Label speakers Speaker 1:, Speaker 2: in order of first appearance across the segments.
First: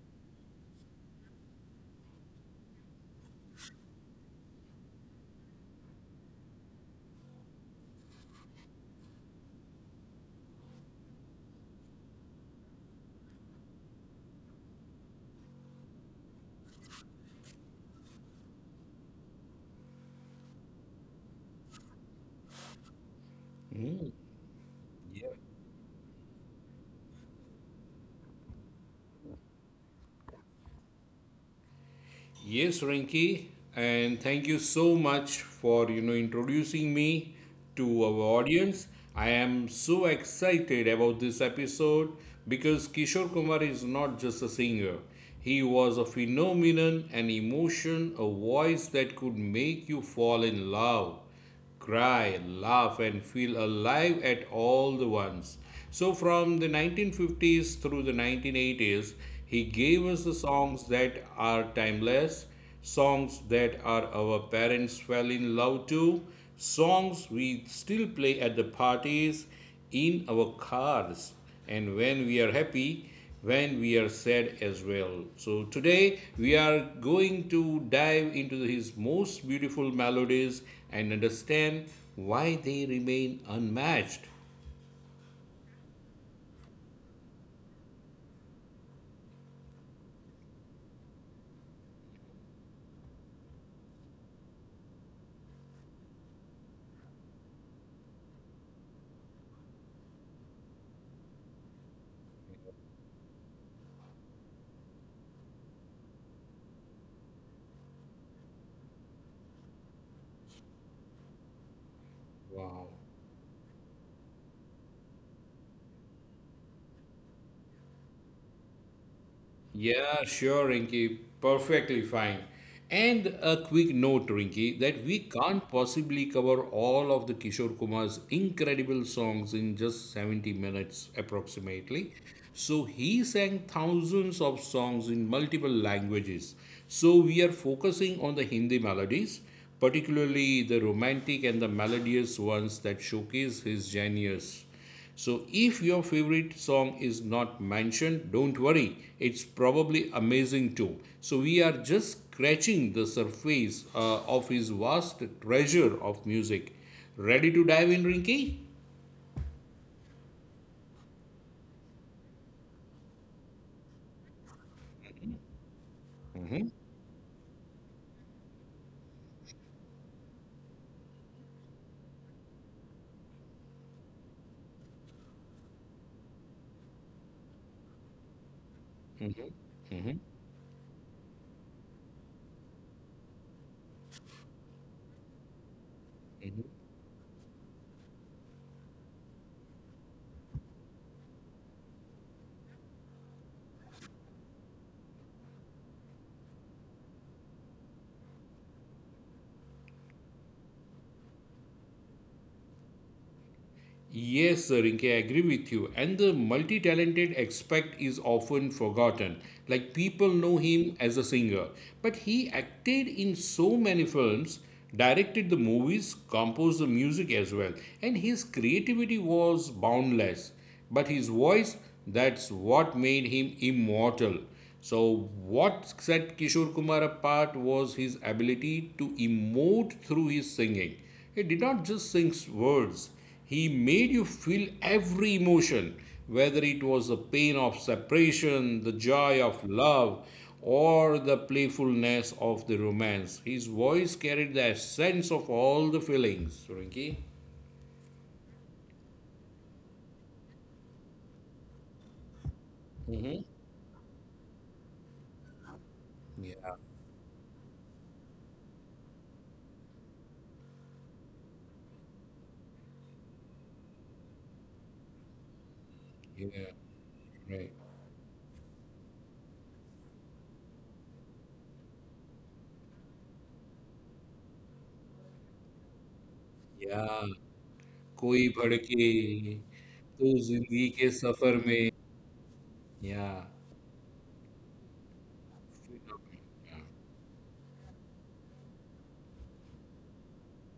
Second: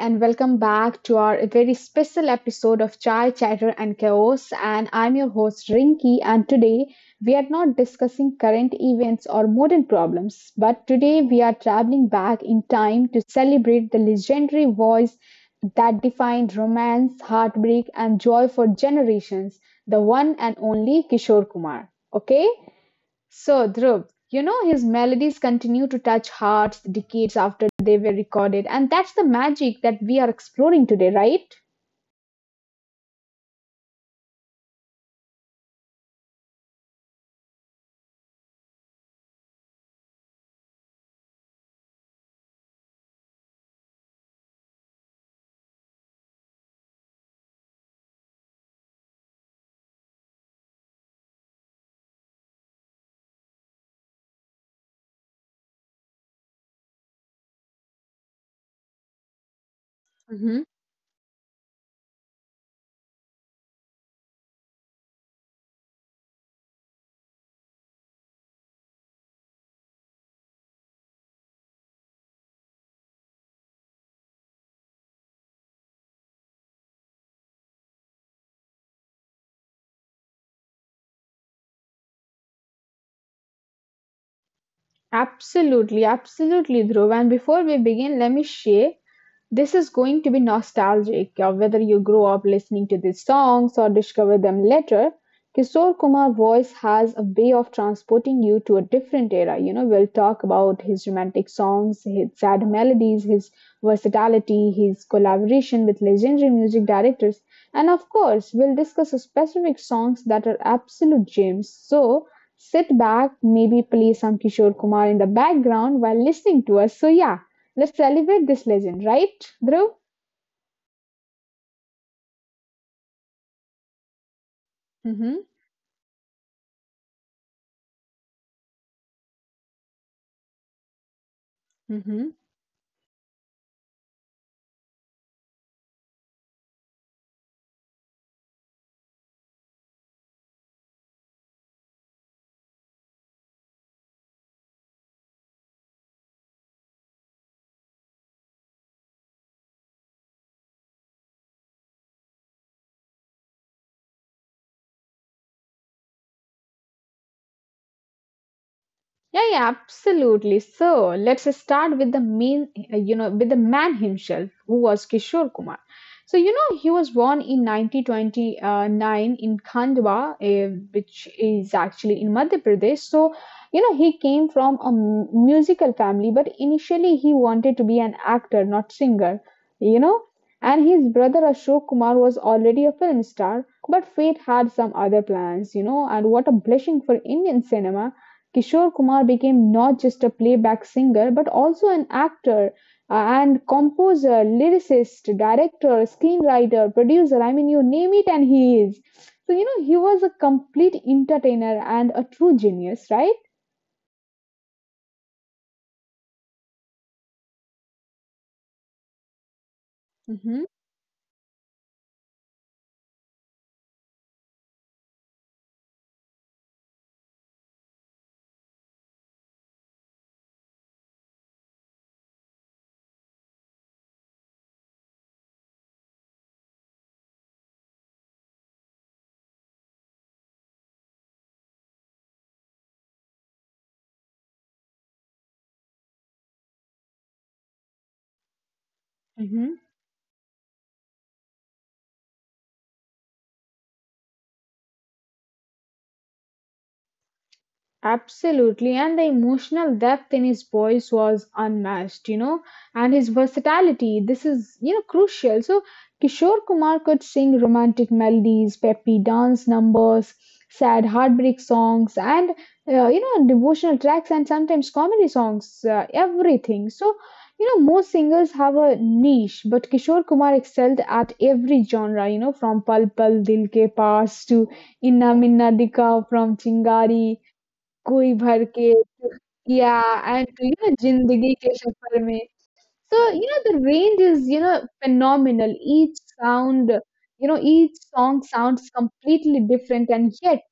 Speaker 1: and welcome back to our very special episode of Chai Chatter and Chaos. And I'm your host Rinki, and today we are not discussing current events or modern problems, but today we are traveling back in time to celebrate the legendary voice that defined romance, heartbreak, and joy for generations, the one and only Kishore Kumar. Okay? So,
Speaker 2: Hmm.
Speaker 1: Dhruv, his melodies continue to touch hearts decades after they were recorded, and that's the magic that we are exploring today, right?
Speaker 2: Yes, Renki, and thank you so much for introducing me to our audience. I am so excited about this episode because Kishore Kumar is not just a singer. He was a phenomenon, an emotion, a voice that could make you fall in love, cry, laugh, and feel alive at all the once. So, from the 1950s through the 1980s, he gave us the
Speaker 1: Hmm.
Speaker 2: songs that are timeless, songs that are our parents fell in love to, songs we still play at the parties, in our cars, and when we are happy, when we are sad as well. So today we are going to dive into his most beautiful melodies and understand why they remain unmatched.
Speaker 1: Absolutely, absolutely, Dhruv. And before we begin, let me share. This is going to be nostalgic, whether you grow up listening to these songs or discover them later. Kishore Kumar's voice has a way of transporting you to a different era. You know, we'll talk about his romantic songs, his sad melodies, his versatility, his collaboration with legendary music directors, and of course, we'll discuss specific songs that are absolute gems. So,
Speaker 2: Wow.
Speaker 1: sit back, maybe play some Kishore Kumar in the background while listening to us. So, yeah, let's celebrate this legend, right, Dhruv?
Speaker 2: Yeah, sure, Rinky. Perfectly fine. And a quick note, Rinky, that we
Speaker 1: Mm-hmm.
Speaker 2: can't possibly cover all of the Kishore Kumar's incredible songs in just 70 minutes approximately.
Speaker 1: Mm-hmm.
Speaker 2: So he sang thousands of songs in multiple languages. So we are focusing on the Hindi melodies, particularly the romantic and the melodious ones that showcase his genius. So, if your favorite song is not mentioned, don't worry, it's probably amazing too. So, we are just scratching the surface of his vast treasure of music. Ready to dive in, Rinki?
Speaker 1: Yeah, yeah, absolutely. So let's start with the main, you know, with the man himself, who was Kishore Kumar. So you know, he was born in 1929 in Khandwa, which is actually in Madhya Pradesh. So you know, he came from a musical family, but initially he wanted to be an actor, not singer. You know, and his brother Ashok Kumar was already a film star, but fate had some other plans. You know, and what a blessing for Indian cinema Kishore Kumar became not just a playback singer but also an actor and composer, lyricist, director, screenwriter, producer. I mean, you name it, and he is. So, you know, he was a complete entertainer and a true genius, right?
Speaker 2: Yes, sir. Rinke, I agree with you. And the multi talented aspect is often forgotten. Like people know
Speaker 1: Mm-hmm.
Speaker 2: him as a singer, but he acted in so many films, directed the movies, composed the music as well. And his creativity was boundless. But his voice, that's what made him immortal. So, what set Kishore Kumar apart was his ability to emote through his singing. He did not just sing words, he made you feel every emotion, whether it was the pain of separation, the joy of love, or the playfulness of the romance. His voice carried the essence of all the feelings. Rinki?
Speaker 1: Absolutely, and the emotional depth in his voice was unmatched, you know, and his versatility. This is, you know, crucial. So, Kishore
Speaker 2: Yeah,
Speaker 1: Kumar could sing romantic melodies, peppy dance numbers, sad heartbreak songs, and, you know, devotional tracks and sometimes comedy songs,
Speaker 2: yeah,
Speaker 1: everything. So,
Speaker 2: right.
Speaker 1: you know, most singers have a niche, but Kishore Kumar excelled at every genre, you know, from Pal Pal Dil Ke Paas to Inna Minna Dika, from
Speaker 2: Yeah,
Speaker 1: Chingari कोई
Speaker 2: कोई
Speaker 1: भर के,
Speaker 2: भड़के
Speaker 1: yeah,
Speaker 2: तो
Speaker 1: and you
Speaker 2: जिंदगी
Speaker 1: know,
Speaker 2: के सफर
Speaker 1: Zindagi Ke
Speaker 2: में,
Speaker 1: Safar Mein. So
Speaker 2: yeah.
Speaker 1: you know the range is you know phenomenal. Each sound, you know, each song sounds completely different and yet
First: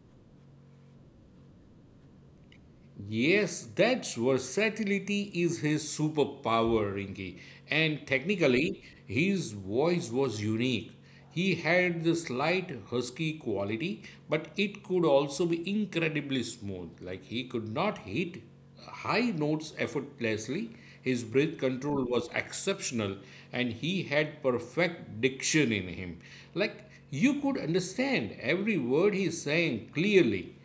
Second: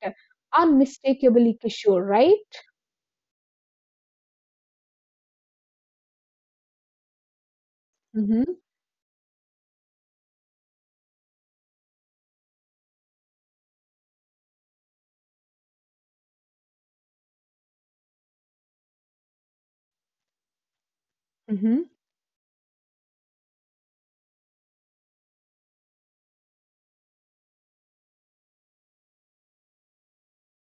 Speaker 1: unmistakably Kishore, right?
Speaker 2: Yes, that's versatility is his superpower, Rinky. And
Speaker 1: Mm-hmm.
Speaker 2: technically, his voice was unique. He had the slight husky quality, but it could also be incredibly smooth. Like he could not hit high notes effortlessly. His breath
Speaker 1: Mm-hmm.
Speaker 2: control was exceptional, and he had perfect diction in him. Like you could understand every word he sang clearly.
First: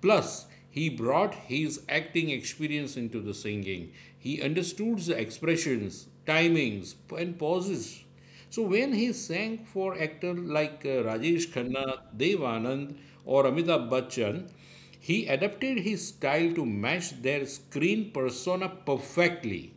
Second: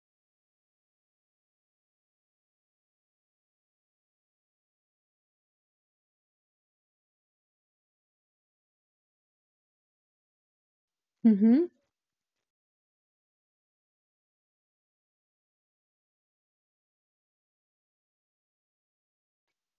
Speaker 2: Plus, he brought his acting experience into the singing. He understood the expressions, timings, and pauses. So when he sang for actors like Rajesh
Speaker 1: Mm-hmm.
Speaker 2: Khanna, Dev Anand, or Amitabh Bachchan, he adapted his style to match their screen persona perfectly.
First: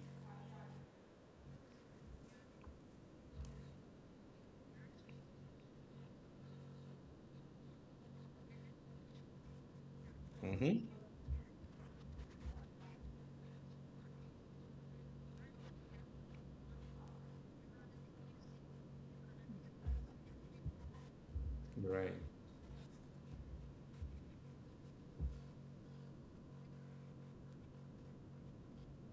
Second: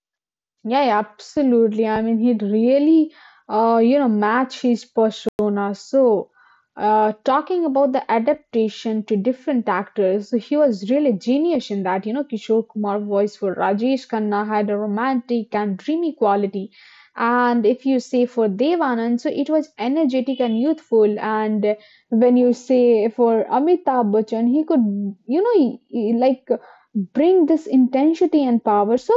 Speaker 1: Yeah, yeah, absolutely. I mean, he'd really, you know, match his persona. So, talking about the adaptation to different actors, so he
Speaker 2: Mhm.
Speaker 1: was really genius in that. You know, Kishore Kumar voice for Rajesh Khanna had a romantic and dreamy quality, and if you say for Devanand, so it was energetic and youthful. And
Speaker 2: Right.
Speaker 1: when you say for Amitabh Bachchan, he could, you know, he, like bring this intensity and power. So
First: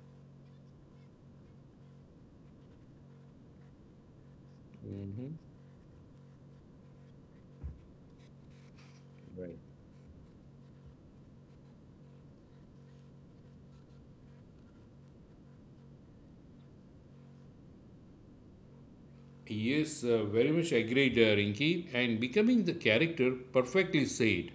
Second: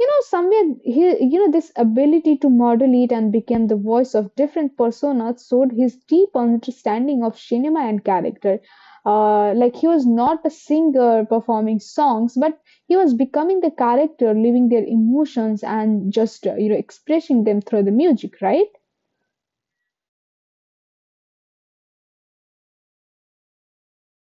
Speaker 1: you know somewhere he you know this ability to model it and become the voice of different personas showed his deep understanding of cinema and character, like he was not a singer performing songs but he was becoming the character living their emotions and just you know expressing them through the music, right?
Speaker 2: Yes, very much agreed, Rinki, and becoming the character perfectly said.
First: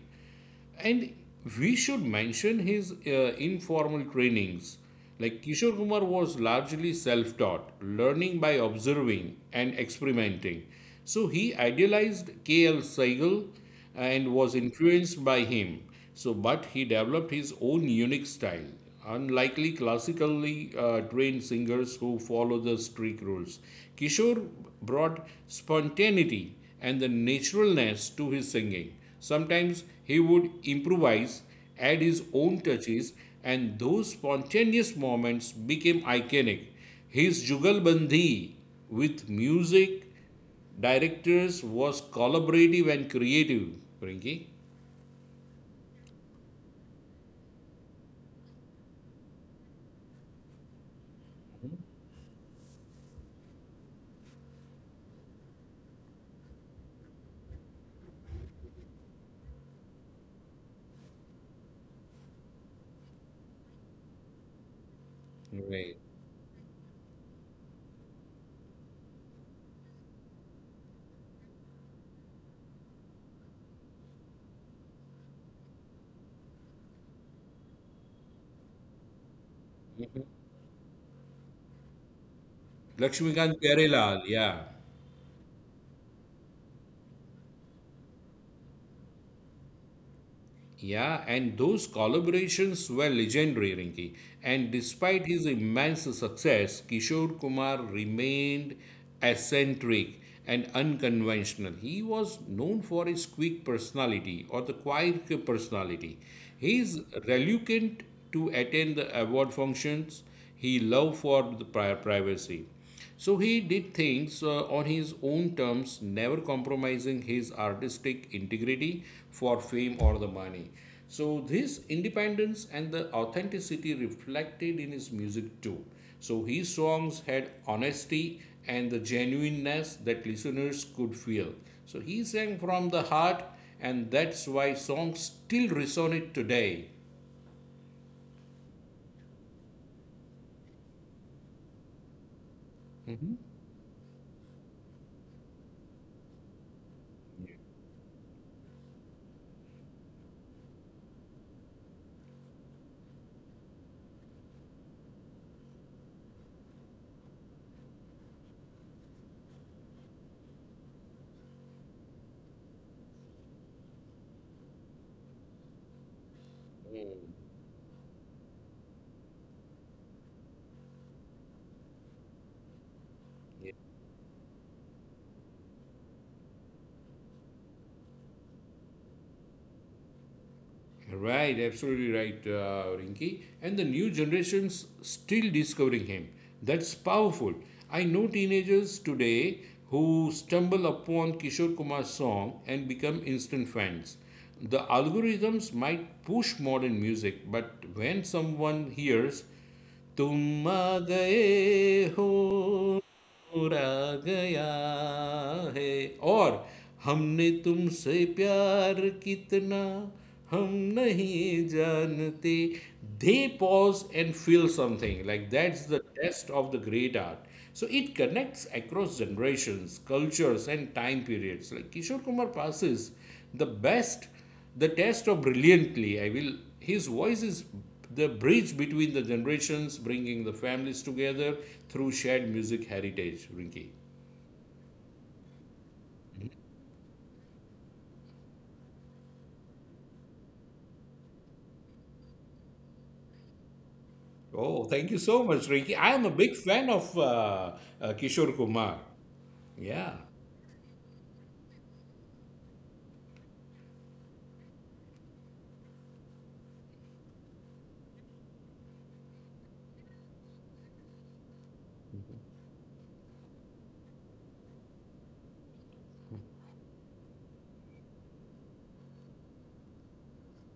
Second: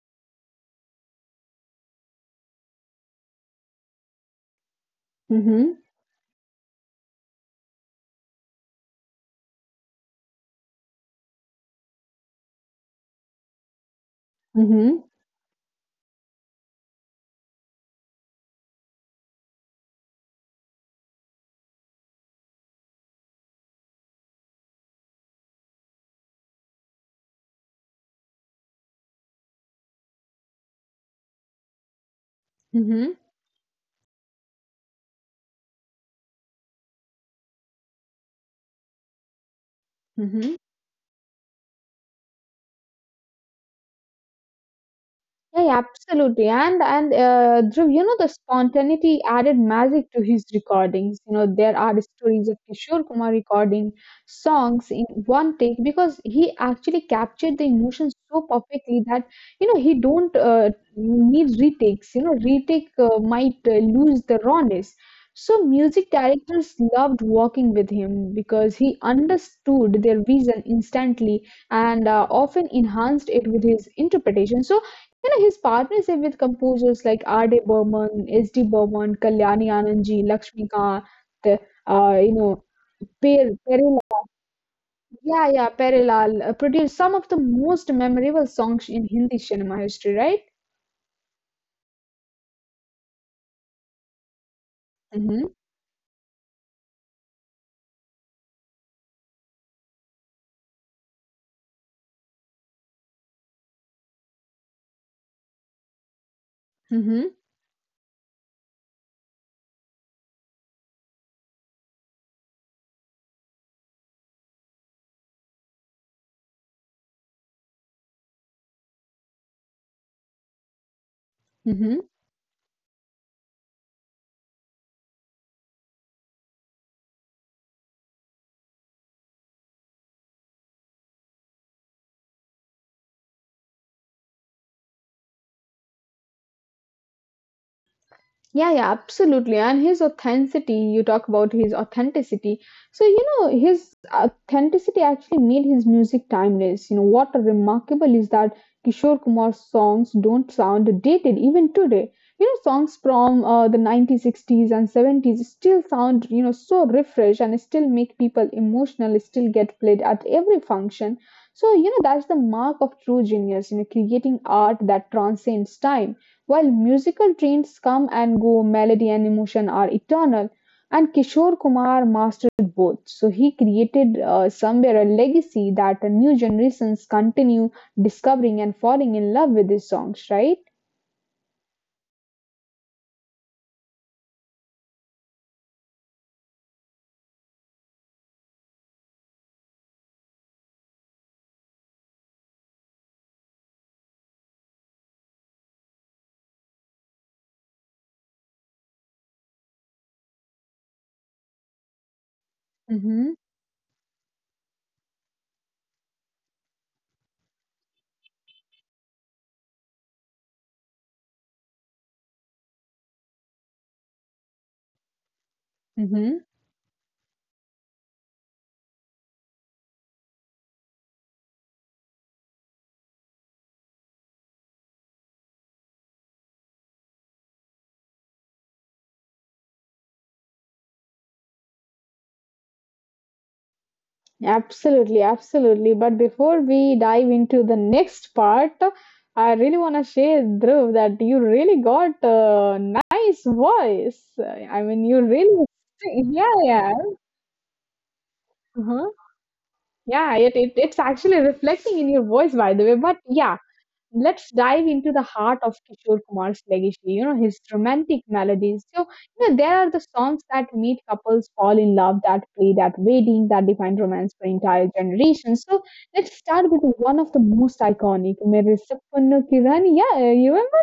Speaker 2: And we should mention his informal trainings. Like
Speaker 1: Mm-hmm.
Speaker 2: Kishore Kumar was largely self taught, learning by observing and experimenting. So he idealized K.L. Seigel and was
Speaker 1: Mm-hmm.
Speaker 2: influenced by him. So, but he developed his own unique style, unlikely classically trained singers who follow the strict rules. Kishore brought spontaneity and the naturalness to his singing. Sometimes he would improvise, add his own
Speaker 1: Mm-hmm.
Speaker 2: touches, and those spontaneous moments became iconic. His Jugalbandi with music
Speaker 1: Mm-hmm.
Speaker 2: directors was collaborative and creative. Rinki?
Speaker 1: Yeah, yeah, absolutely. And Dhruv, you know, the spontaneity added magic to his recordings. You know, there are stories of Kishore Kumar recording songs in one take because he actually captured the emotions so perfectly that you know he don't need retakes. You know, retake might lose the rawness. So
Speaker 2: Right.
Speaker 1: music directors loved working with him because he understood their vision instantly and often enhanced it with his interpretation. So you know, his partnership with composers like R.D. Burman, S.D. Burman, Kalyani Anandji, Lakshmikant, you know,
Speaker 2: Lakshmikant
Speaker 1: Peril,
Speaker 2: Karelal, yeah.
Speaker 1: yeah, yeah, Perilal, produced some of the most memorable songs in Hindi cinema history, right?
Speaker 2: Yeah, and those collaborations were legendary, Rinki. And despite
Speaker 1: Mm-hmm.
Speaker 2: his immense success, Kishore Kumar remained eccentric and unconventional. He was known for his quick personality or the quiet personality. He is
Speaker 1: Mm-hmm.
Speaker 2: reluctant to attend the award functions. He loved for the privacy. So he did things on his own terms, never compromising his artistic integrity for fame or the money. So this
Speaker 1: Mm-hmm.
Speaker 2: independence and the authenticity reflected in his music too. So his songs had honesty and the genuineness that listeners could feel. So he sang from the heart, and that's why songs still resonate today.
Speaker 1: Yeah, yeah, absolutely. And his authenticity, you talk about his authenticity. So, you know, his authenticity actually made his music timeless. You know, what remarkable is that Kishore Kumar's songs don't sound dated even today. You know, songs from the 1960s and 70s still sound, you know, so refreshed and still make people emotional, still get played at every function. So, you know, that's the mark of true genius, you know, creating art that transcends time while
Speaker 2: Hmm.
Speaker 1: musical trends come and go, melody and emotion are eternal, and Kishore Kumar mastered both. So he created somewhere a legacy that the new generations continue discovering and falling in love with his songs, right?
Speaker 2: Right, absolutely right, Rinki. And the new generations still discovering him. That's powerful. I know teenagers today who stumble upon Kishore Kumar's song and become instant fans. The algorithms might push modern music, but when someone hears तुम आ गए हो
Speaker 1: Mm-hmm.
Speaker 2: चोरा गया है और हमने तुमसे प्यार कितना हम नहीं जानते, they pause and feel something, like that's the
Speaker 1: Mm-hmm.
Speaker 2: test of the great art. So it connects across generations, cultures, and time periods. Like Kishore Kumar passes the best. The test of brilliantly, I will. His voice is the bridge between the generations, bringing the families together through shared music heritage. Rinki.
Speaker 1: Absolutely, absolutely. But before we dive into the next part, I really want to share, Dhruv, that you really got a nice voice. I
Speaker 2: Oh,
Speaker 1: mean, you
Speaker 2: thank you so
Speaker 1: really,
Speaker 2: much, Rinki. I am a big
Speaker 1: yeah,
Speaker 2: fan of Kishore
Speaker 1: yeah.
Speaker 2: Kumar. Yeah.
Speaker 1: Yeah, it's actually reflecting in your voice, by the way. But yeah, let's dive into the heart of Kishore Kumar's legacy, you know, his romantic melodies. So, you know, there are the songs that meet couples fall in love, that played at wedding, that defined romance for entire generations. So let's start with one of the most iconic, Mere Sapno Kirani. Yeah, you remember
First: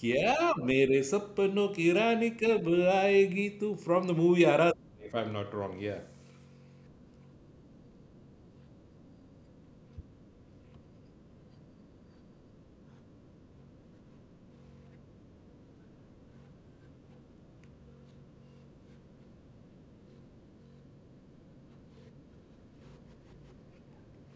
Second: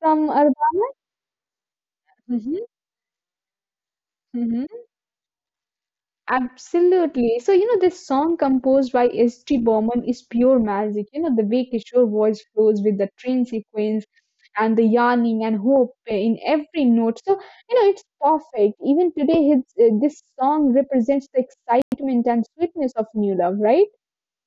Speaker 1: from Arbaaz?
Speaker 2: मेरे सपनों की रानी
Speaker 1: Mhm.
Speaker 2: कब आएगी तू. From the movie
Speaker 1: Mhm.
Speaker 2: Ara, if I am not wrong, yeah.
Speaker 1: Absolutely. So, you know, this song composed by S.T. Borman is pure magic. You know, the way Kishore voice flows with the train sequence and the yearning and hope in every note. So, you know, it's perfect. Even today, his, this song represents the excitement and sweetness of new love, right?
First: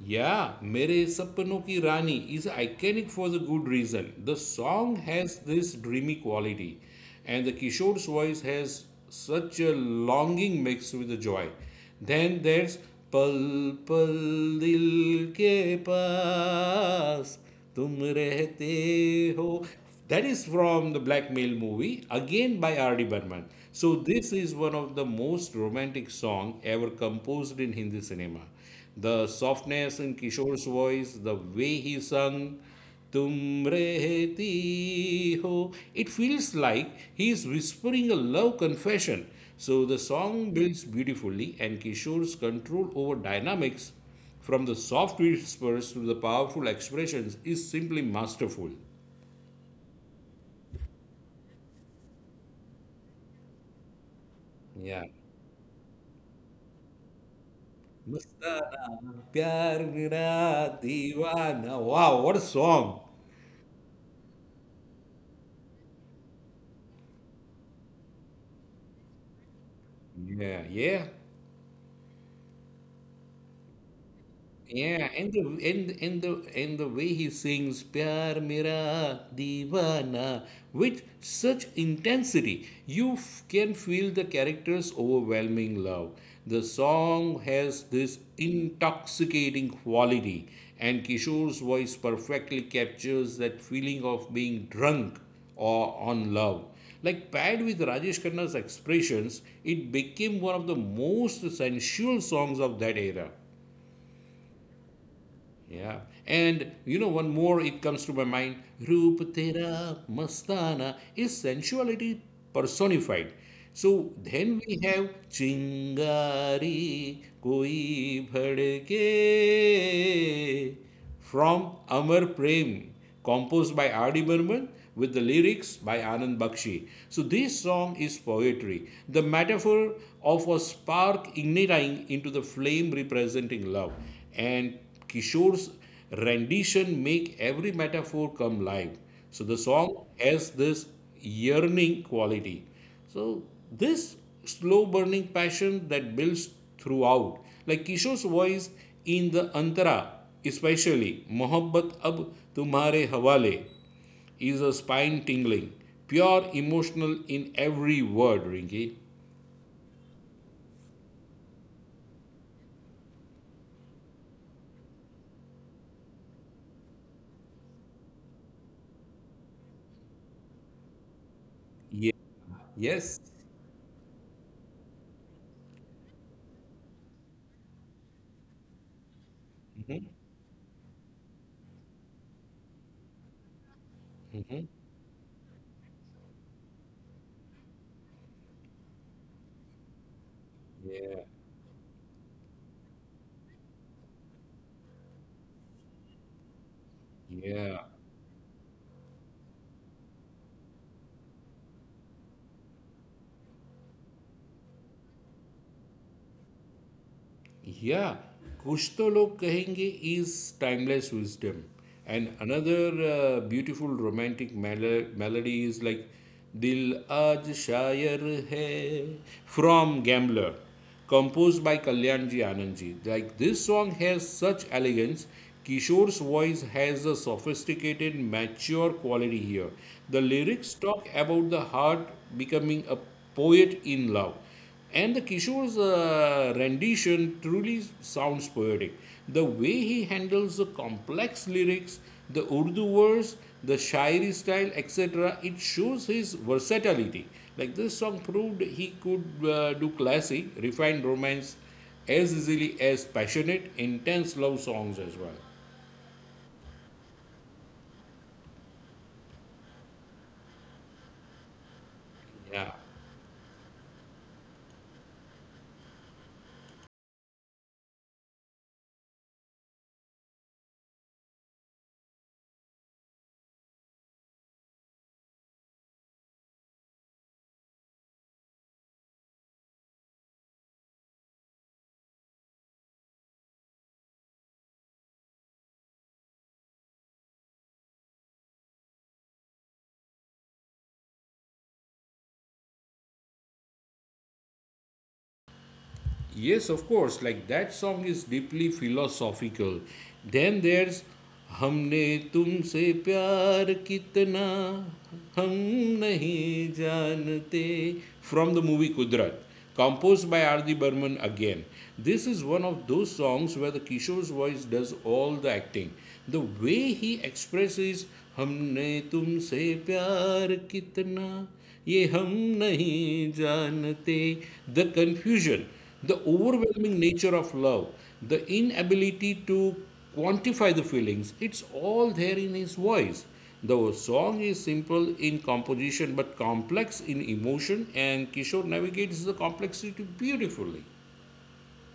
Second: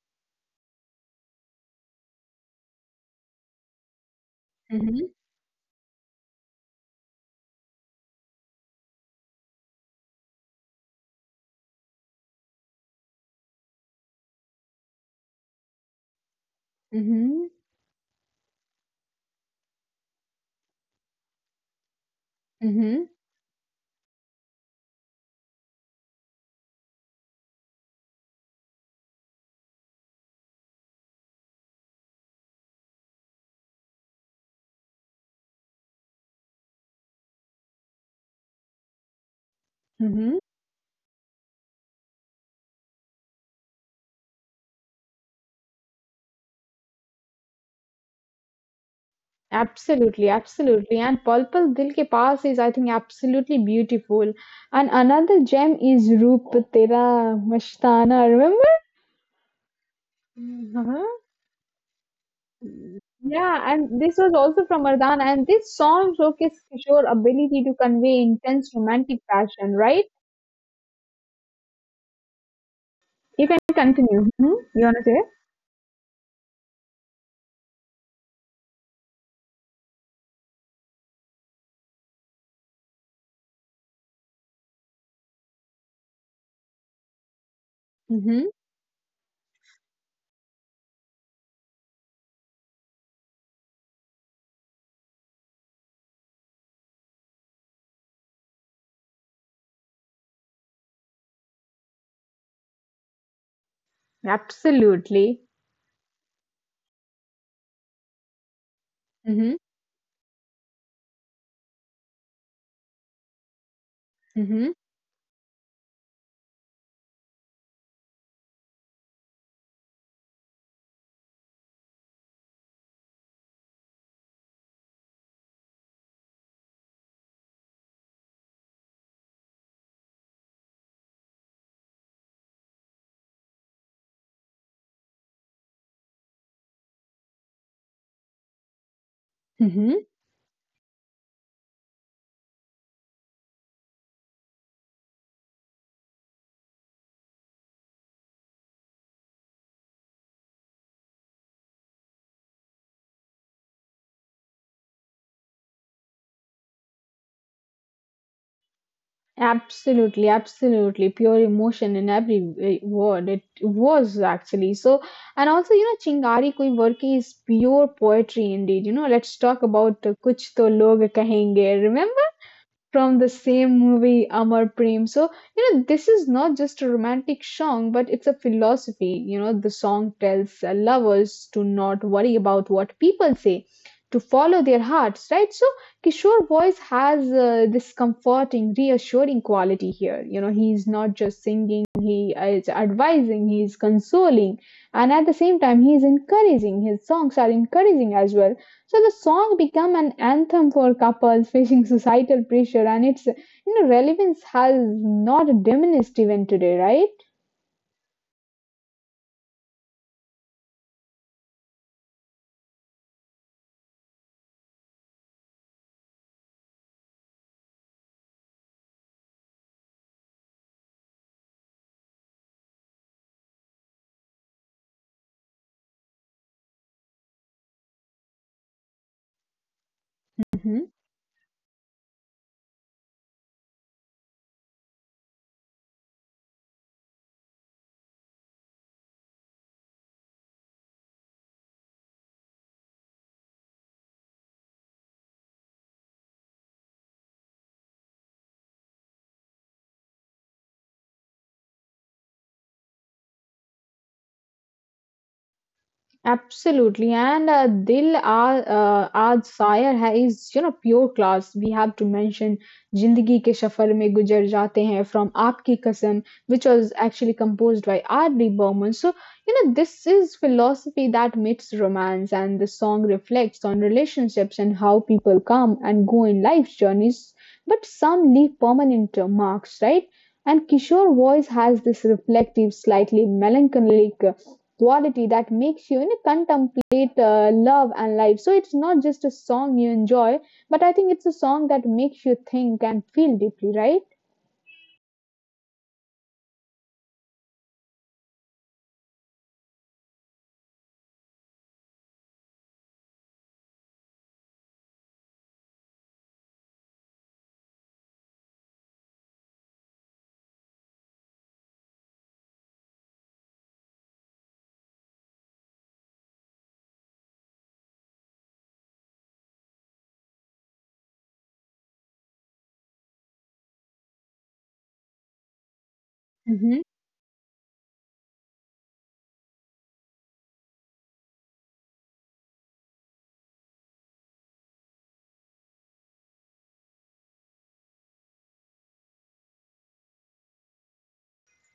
Speaker 2: Yeah, Mere Sapno Ki Rani is iconic for the good reason. The song
Speaker 1: Mm-hmm.
Speaker 2: has this dreamy quality, and the Kishore's voice has such a longing mixed with the joy. Then there's Pal Pal Dil Ke Paas
Speaker 1: Mm-hmm.
Speaker 2: Tum Rehte Ho. That is from the Blackmail movie, again by R.D.
Speaker 1: Mm-hmm.
Speaker 2: Burman. So this is one of the most romantic song ever composed in Hindi cinema. The softness in Kishore's voice, the way he sung, Tum rehti ho, it feels like he is whispering a love confession. So the
Speaker 1: Mm-hmm.
Speaker 2: song builds beautifully, and Kishore's control over dynamics from the soft whispers to the powerful expressions is simply masterful.
Speaker 1: Absolutely, absolutely. And Purple Dil Ke Paas is, I think, absolutely beautiful. And
Speaker 2: Yeah.
Speaker 1: another gem is Roop Tera Mastana. Remember
Speaker 2: Mastana Pyar Mera
Speaker 1: uh
Speaker 2: Deewana. Wow, what a song!
Speaker 1: yeah, and this was also from Ardan, and this song showcased Kishore's ability to convey intense romantic passion, right?
Speaker 2: Yeah, yeah.
Speaker 1: You can continue. Hmm. You want to
Speaker 2: Yeah,
Speaker 1: say?
Speaker 2: and the way he sings "Pyar Mera Deewana" with such intensity, you can feel the character's overwhelming love. The song has this
Speaker 1: Hmm.
Speaker 2: intoxicating quality, and Kishore's voice perfectly captures that feeling of being drunk or on love. Like paired with Rajesh Khanna's expressions, it became one of the most sensual songs of that era.
Speaker 1: Absolutely.
Speaker 2: Yeah. And you know, one more it comes to my mind. Roop
Speaker 1: Hmm.
Speaker 2: Tera Mastana is sensuality personified. So then
Speaker 1: Hmm.
Speaker 2: we have Chingari Koi Bhadke from Amar Prem, composed by R.D. Burman, with the lyrics by Anand Bakshi. So this song is poetry, the metaphor of a spark igniting into the flame representing love. And Kishore's rendition make every metaphor come live. So the
Speaker 1: Hmm.
Speaker 2: song has this yearning quality. So this slow burning passion that builds throughout, like Kishore's voice in the Antara, especially Mohabbat Ab Tumhare Hawale, is a spine tingling, pure emotional in every word, Rinki.
Speaker 1: Absolutely, absolutely. Pure emotion in every word. It was actually so. And also, you know, Chingari Koi Varki is pure poetry indeed. You know, let's talk about Kuch To Log Kahenge.
Speaker 2: Yeah.
Speaker 1: Remember?
Speaker 2: Yes.
Speaker 1: From the same movie Amar Prem. So, you know, this is not just a romantic song, but it's a philosophy. You know, the song tells lovers to not worry about what people say, to follow their hearts, right? So, Kishore voice has this comforting, reassuring quality here. You know, he's not
Speaker 2: Yeah.
Speaker 1: just singing, he is advising, he's consoling, and at the same time, he's encouraging. His songs are
Speaker 2: Yeah.
Speaker 1: encouraging as well, so the song became an anthem for couples facing societal pressure and its you know relevance has not diminished even today, right?
Speaker 2: Yeah, कुछ तो लोग कहेंगे is timeless wisdom, and another beautiful romantic melody is like दिल आज शायर है from Gambler, composed by Kalyan ji Anand ji. Like this song has such elegance. Kishore's voice has a sophisticated, mature quality here. The lyrics
Speaker 1: Mhm.
Speaker 2: talk about the heart becoming a poet in love. And the Kishore's rendition truly sounds poetic. The way he handles the complex lyrics, the Urdu verse, the Shairi style, etc., it shows his versatility. Like this song proved he could do classic, refined romance as easily as passionate, intense love songs as well.
Speaker 1: Absolutely, and Dil Aar Aaj Sayer Hai is you know pure class. We have to mention
Speaker 2: Yeah.
Speaker 1: Zindagi Ke Safar Mein Gujar Jaate Hain from Aapki Kasam, which was actually composed by R.D. Burman. So you know this is philosophy that meets romance, and the song reflects on relationships and how people come and go in life's journeys, but some leave permanent marks, right? And Kishore voice has this reflective, slightly melancholic quality that makes you, you know, contemplate love and life. So it's not just a song you enjoy, but I think it's a song that makes you think and feel deeply, right?
Speaker 2: Yes, of course. Like that song is deeply philosophical. Then there's हमने तुमसे प्यार कितना हम नहीं जानते from the movie Kudrat, composed by R.D. Burman again. This is one of those songs where the Kishore's voice does all the acting. The way he expresses हमने तुमसे प्यार कितना ये हम नहीं जानते, the confusion, the overwhelming nature of love, the inability to quantify the feelings, it's all there in his voice. The song is simple in composition but complex in emotion, and Kishore navigates the complexity beautifully.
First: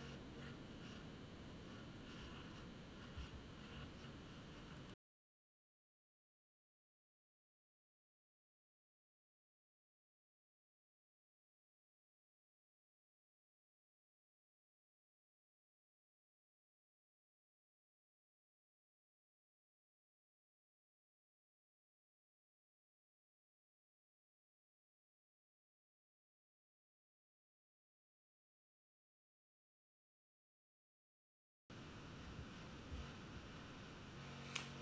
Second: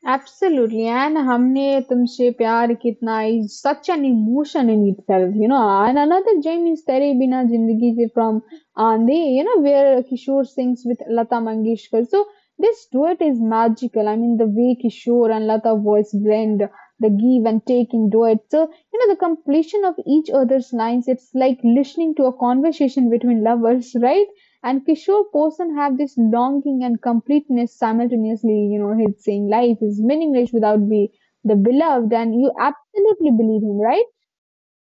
Speaker 1: Absolutely, and "Humne Tumse Pyar Kitna" is such an emotion in itself, you know. And another gem is "Tere Bina Zindagi Se" from Aandhi, you know, where Kishore sings with Lata Mangeshkar. So this duet is magical. I mean, the way Kishore and Lata voice blend, the give and take in duet. So you know, the completion of each other's lines. It's like listening to a conversation between lovers, right? And Kishore person have this longing and completeness simultaneously, you know, he's saying life is meaningless without the beloved, and you absolutely believe him, right?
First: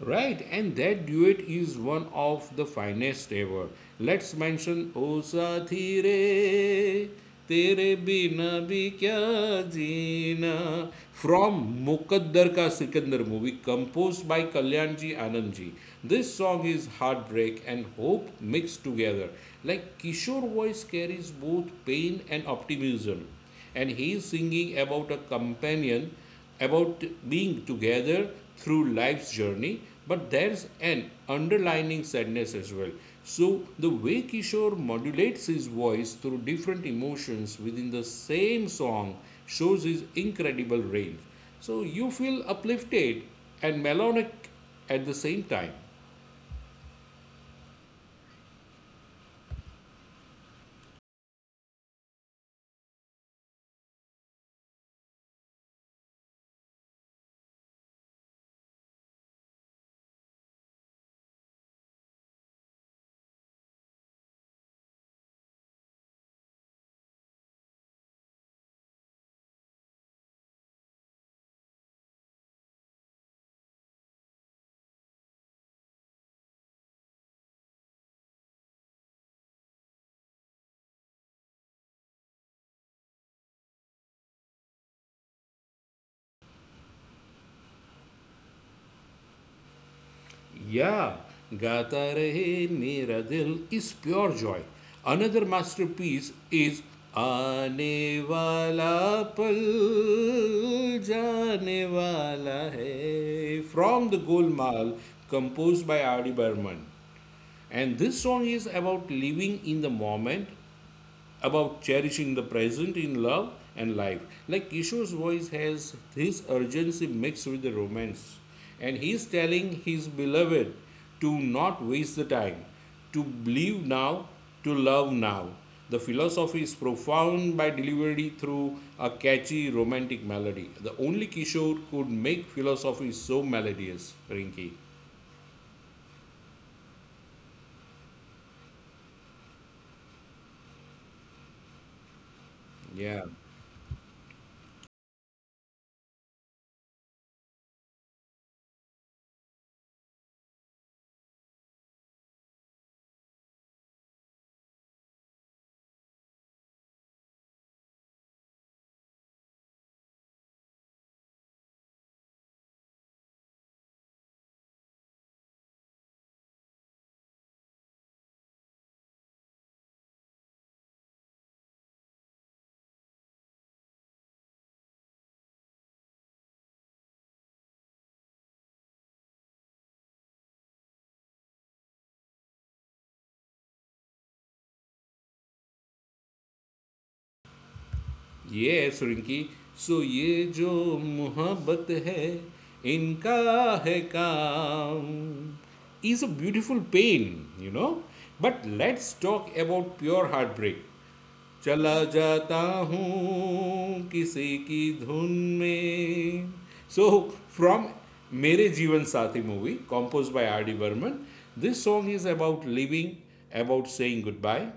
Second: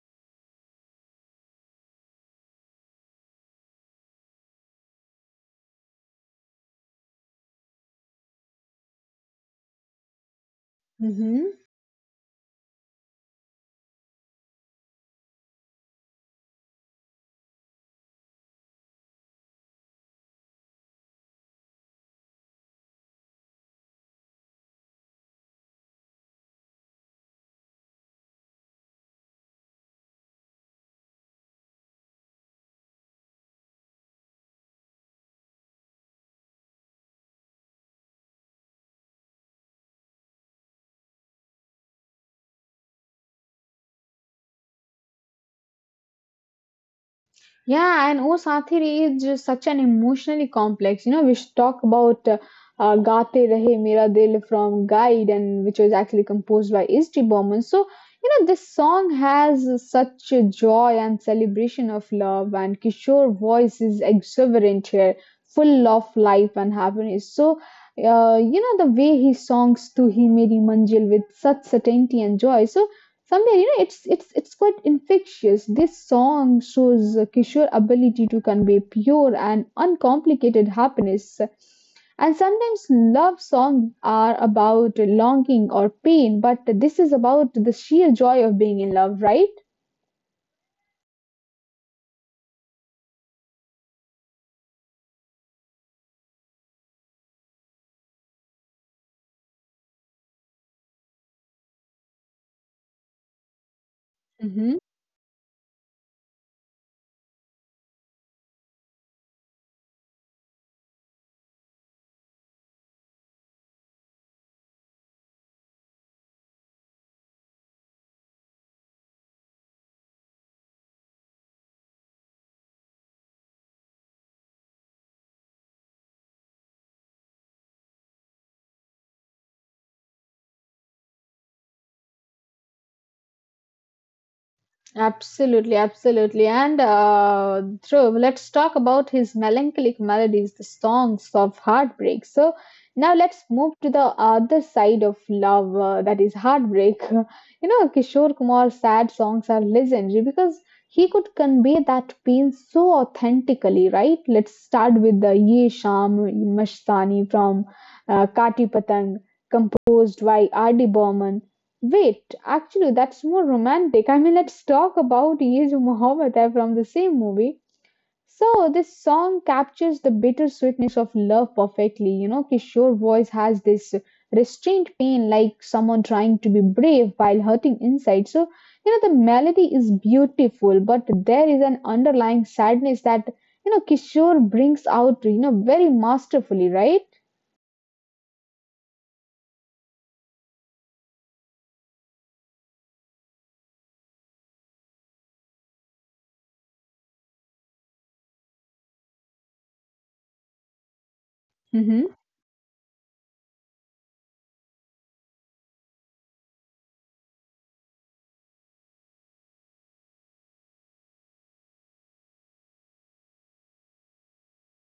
Speaker 2: Right, and that duet is one of the finest ever. Let's mention O Sathi Re, Tere Bina Bhi Kya Jeena
Speaker 1: Mm-hmm.
Speaker 2: from Mukaddar Ka Sikandar movie, composed by Kalyanji Anandji. This song is heartbreak and hope mixed together. Like Kishore voice carries both pain and optimism. And he is singing about a companion, about being together through life's journey, but there's an underlining sadness as well. So, the way Kishore modulates his voice through different emotions within the same song shows his incredible range. So, you feel uplifted and melodic at the same time.
Speaker 1: Yeah, and O Sathiri is just such an emotionally complex. You know, we should talk about Gaate Rahe Mera Dil from Guide, and which was actually composed by S.T. Burman. So, you know, this song has such a joy and celebration of love, and Kishore voice is exuberant here, full of life and happiness. So, you know, the way he songs to He Meri Manjil with such certainty and joy. So, somewhere, you know, it's quite infectious. This song shows Kishore ability to convey pure and uncomplicated happiness. And sometimes love songs are about longing or pain, but this is about the sheer joy of being in love, right?
Speaker 2: Yeah, Gata Rahe Mera Dil is pure joy. Another masterpiece is "Aane Wala Pal" जाने wala hai from the
Speaker 1: Mm-hmm.
Speaker 2: Golmaal, composed by R.D. Burman. And this song is about living in the moment, about cherishing the present in love and life. Like Kishore's voice has his urgency mixed with the romance, and he is telling his beloved to not waste the time, to believe now, to love now. The philosophy is profound by delivery through a catchy romantic melody. The only Kishore could make philosophy so melodious, Rinki.
Speaker 1: Absolutely, absolutely. And Dhruv, let's talk about his melancholic melodies, the songs of heartbreak. So now
Speaker 2: Yeah.
Speaker 1: let's move to the other side of love, that is heartbreak. You know, Kishore Kumar's sad songs are legendary because he could convey that pain so authentically, right? Let's start with the Ye Sham Mastani from Kati Patang, composed by R.D. Burman. Wait, actually, that's more romantic. I mean, let's talk about Ye Jo Mohabbat Hai from the same movie. So, this song captures the bittersweetness of love perfectly. You know, Kishore voice has this restrained pain, like someone trying to be brave while hurting inside. So, you know, the melody is beautiful, but there is an underlying sadness that you know Kishore brings out, you know, very masterfully, right?
Speaker 2: ये है सुरिंकी सो ये जो मोहब्बत है इनका है काम is a beautiful pain you know but let's talk about pure heart break चला जाता हूँ किसी की धुन में so from Mere Jeevan Saathi movie compose by R D Burman this song is about living about saying goodbye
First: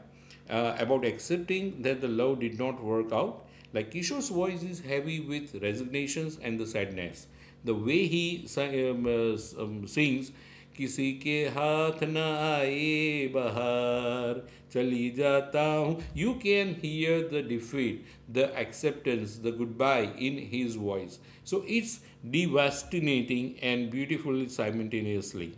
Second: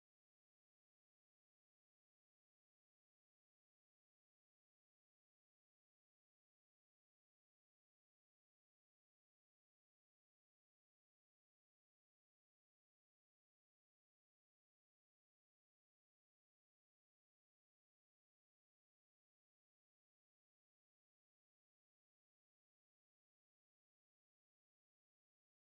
Speaker 2: about accepting that the love did not work out, like Kishore's voice is heavy with resignations and the sadness. The way he um, uh, sings, किसी के हाथ ना आए बहार चली जाता हूँ you can hear the defeat, the acceptance, the goodbye in his voice. So it's devastating and beautiful simultaneously.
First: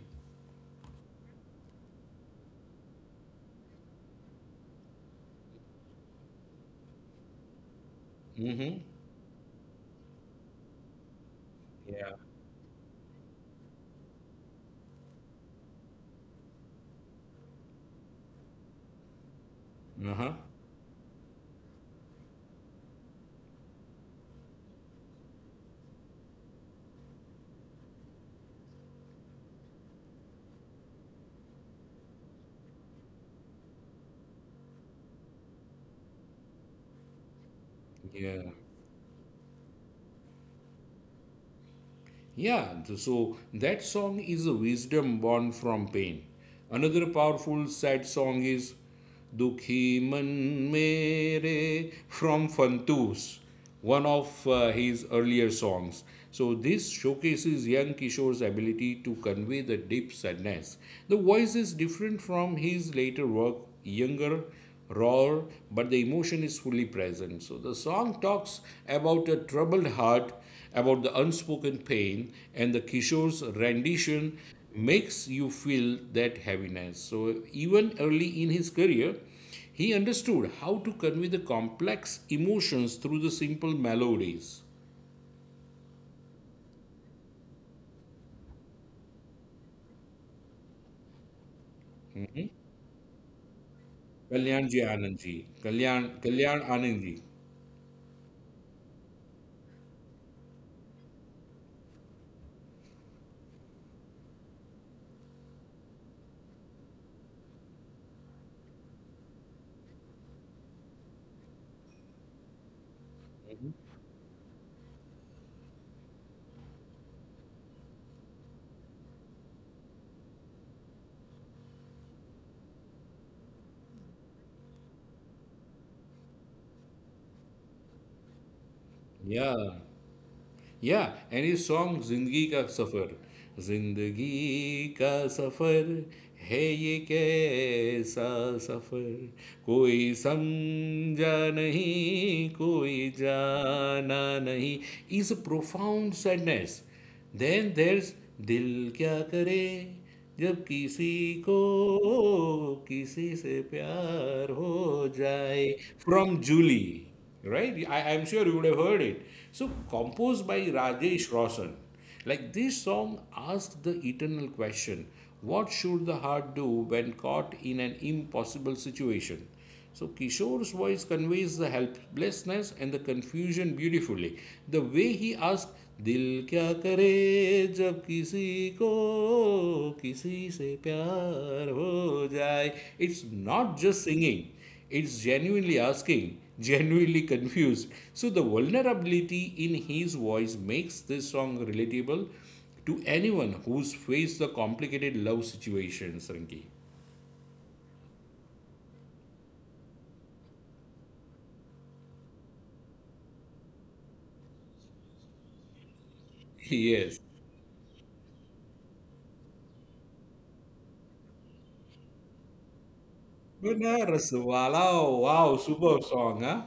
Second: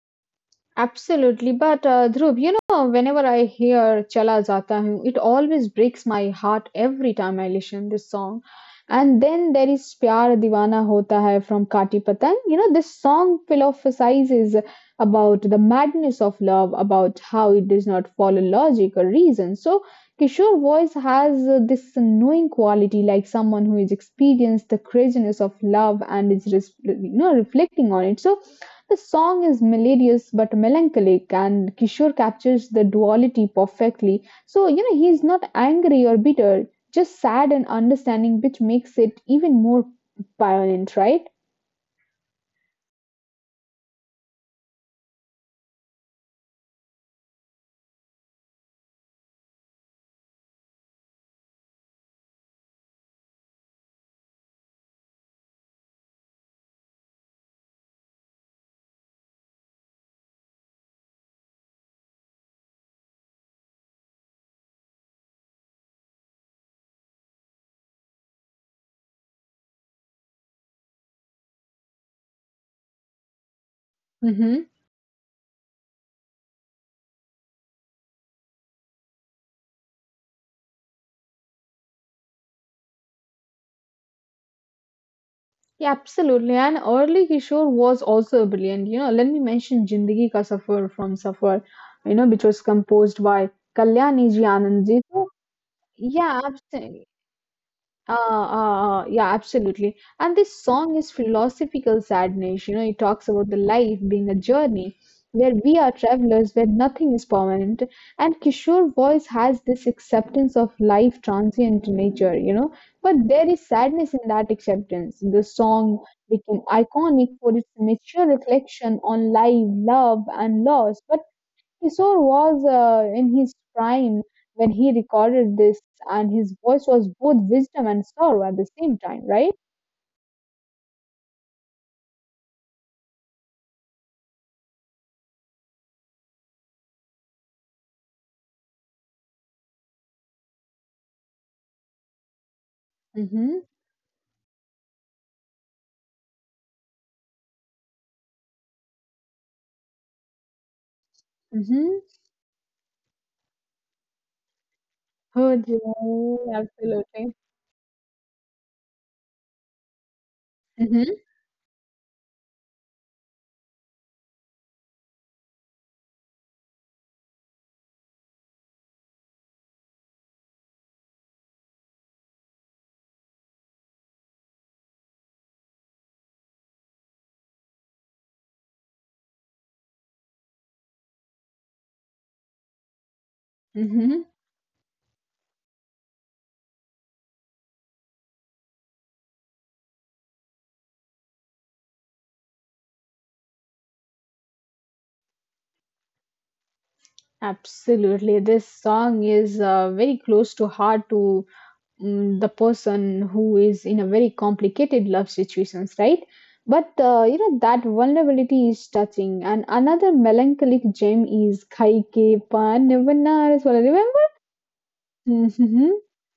Speaker 1: Absolutely. But Dhruv, you know, whenever I hear Chala Jata Hu, it always breaks my heart every time I listen this song.
Speaker 2: Mm-hmm.
Speaker 1: And then there is Pyar Diwana Hota Hai from Kati Patang. You know, this song philosophizes about the madness of love, about how it does not follow logic or reason. So
Speaker 2: Uh-huh.
Speaker 1: Kishore voice has this knowing quality, like someone who has experienced the craziness of love and is, you know, reflecting on it. So the song is melodious but melancholic, and Kishore captures the duality perfectly. So, you know, he's not angry or bitter, just sad and understanding,
Speaker 2: Yeah.
Speaker 1: which makes it even more poignant, right?
Speaker 2: Yeah, so that song is a wisdom born from pain. Another powerful sad song is Dukhi Man Mere from Fantus, one of his earlier songs. So this showcases young Kishore's ability to convey the deep sadness. The voice is different from his later work, younger raw, but the emotion is fully present. So the song talks about a troubled heart, about the unspoken pain, and the Kishore's rendition
Speaker 1: Mm-hmm.
Speaker 2: makes you feel that heaviness. So even early in his career, he understood how to convey the complex emotions through the simple melodies.
Speaker 1: Yeah, absolutely. And early Kishore was also brilliant. You know, let me mention Jindagi Ka Safar from Safar, you know, which was composed by Kalyani Ji
Speaker 2: Kalyan Ji
Speaker 1: Anand ji.
Speaker 2: Anand
Speaker 1: So,
Speaker 2: ji. Kalyan,
Speaker 1: yeah,
Speaker 2: Kalyan Anand
Speaker 1: absolutely.
Speaker 2: ji.
Speaker 1: Yeah, absolutely. And this song is philosophical sadness. You know, it talks about the life being a journey where we are travelers, where nothing is permanent. And Kishore voice has this acceptance of life transient nature, you know, but there is sadness in that acceptance. The song became iconic for its mature reflection on life, love, and loss. But Kishore was in his prime when he recorded this, and his voice was both wisdom and sorrow at the same time, right?
Speaker 2: Yeah. या any song जिंदगी का सफर है ये कैसा सफर कोई समझा नहीं कोई
Speaker 1: Mm-hmm.
Speaker 2: जाना नहीं is profound sadness, then there's दिल क्या करे जब किसी को
Speaker 1: Mm-hmm.
Speaker 2: किसी से प्यार हो
Speaker 1: Oh,
Speaker 2: जाए from
Speaker 1: you.
Speaker 2: Julie,
Speaker 1: Absolutely.
Speaker 2: right? I'm sure you would have heard it. So, composed by
Speaker 1: Mm-hmm.
Speaker 2: Rajesh Roshan. Like this song asks the eternal question, what should the heart do when caught in an impossible situation? So Kishore's voice conveys the helplessness and the confusion beautifully. The way he asks, "Dil kya kare?" जब किसी को किसी से प्यार हो जाए. It's not just
Speaker 1: Mm-hmm.
Speaker 2: singing. It's genuinely asking, genuinely confused. So the vulnerability in his voice makes this song relatable to anyone who's faced the complicated love situations, Rinki.
Speaker 1: Absolutely. This song is very close to heart to the person who is in a very complicated love situations, right? But
Speaker 2: Yes.
Speaker 1: you know that vulnerability is touching. And another melancholic gem is Kai Ke Paan Vanna.
Speaker 2: Benar, Walau, wow,
Speaker 1: Mhm.
Speaker 2: super song, huh?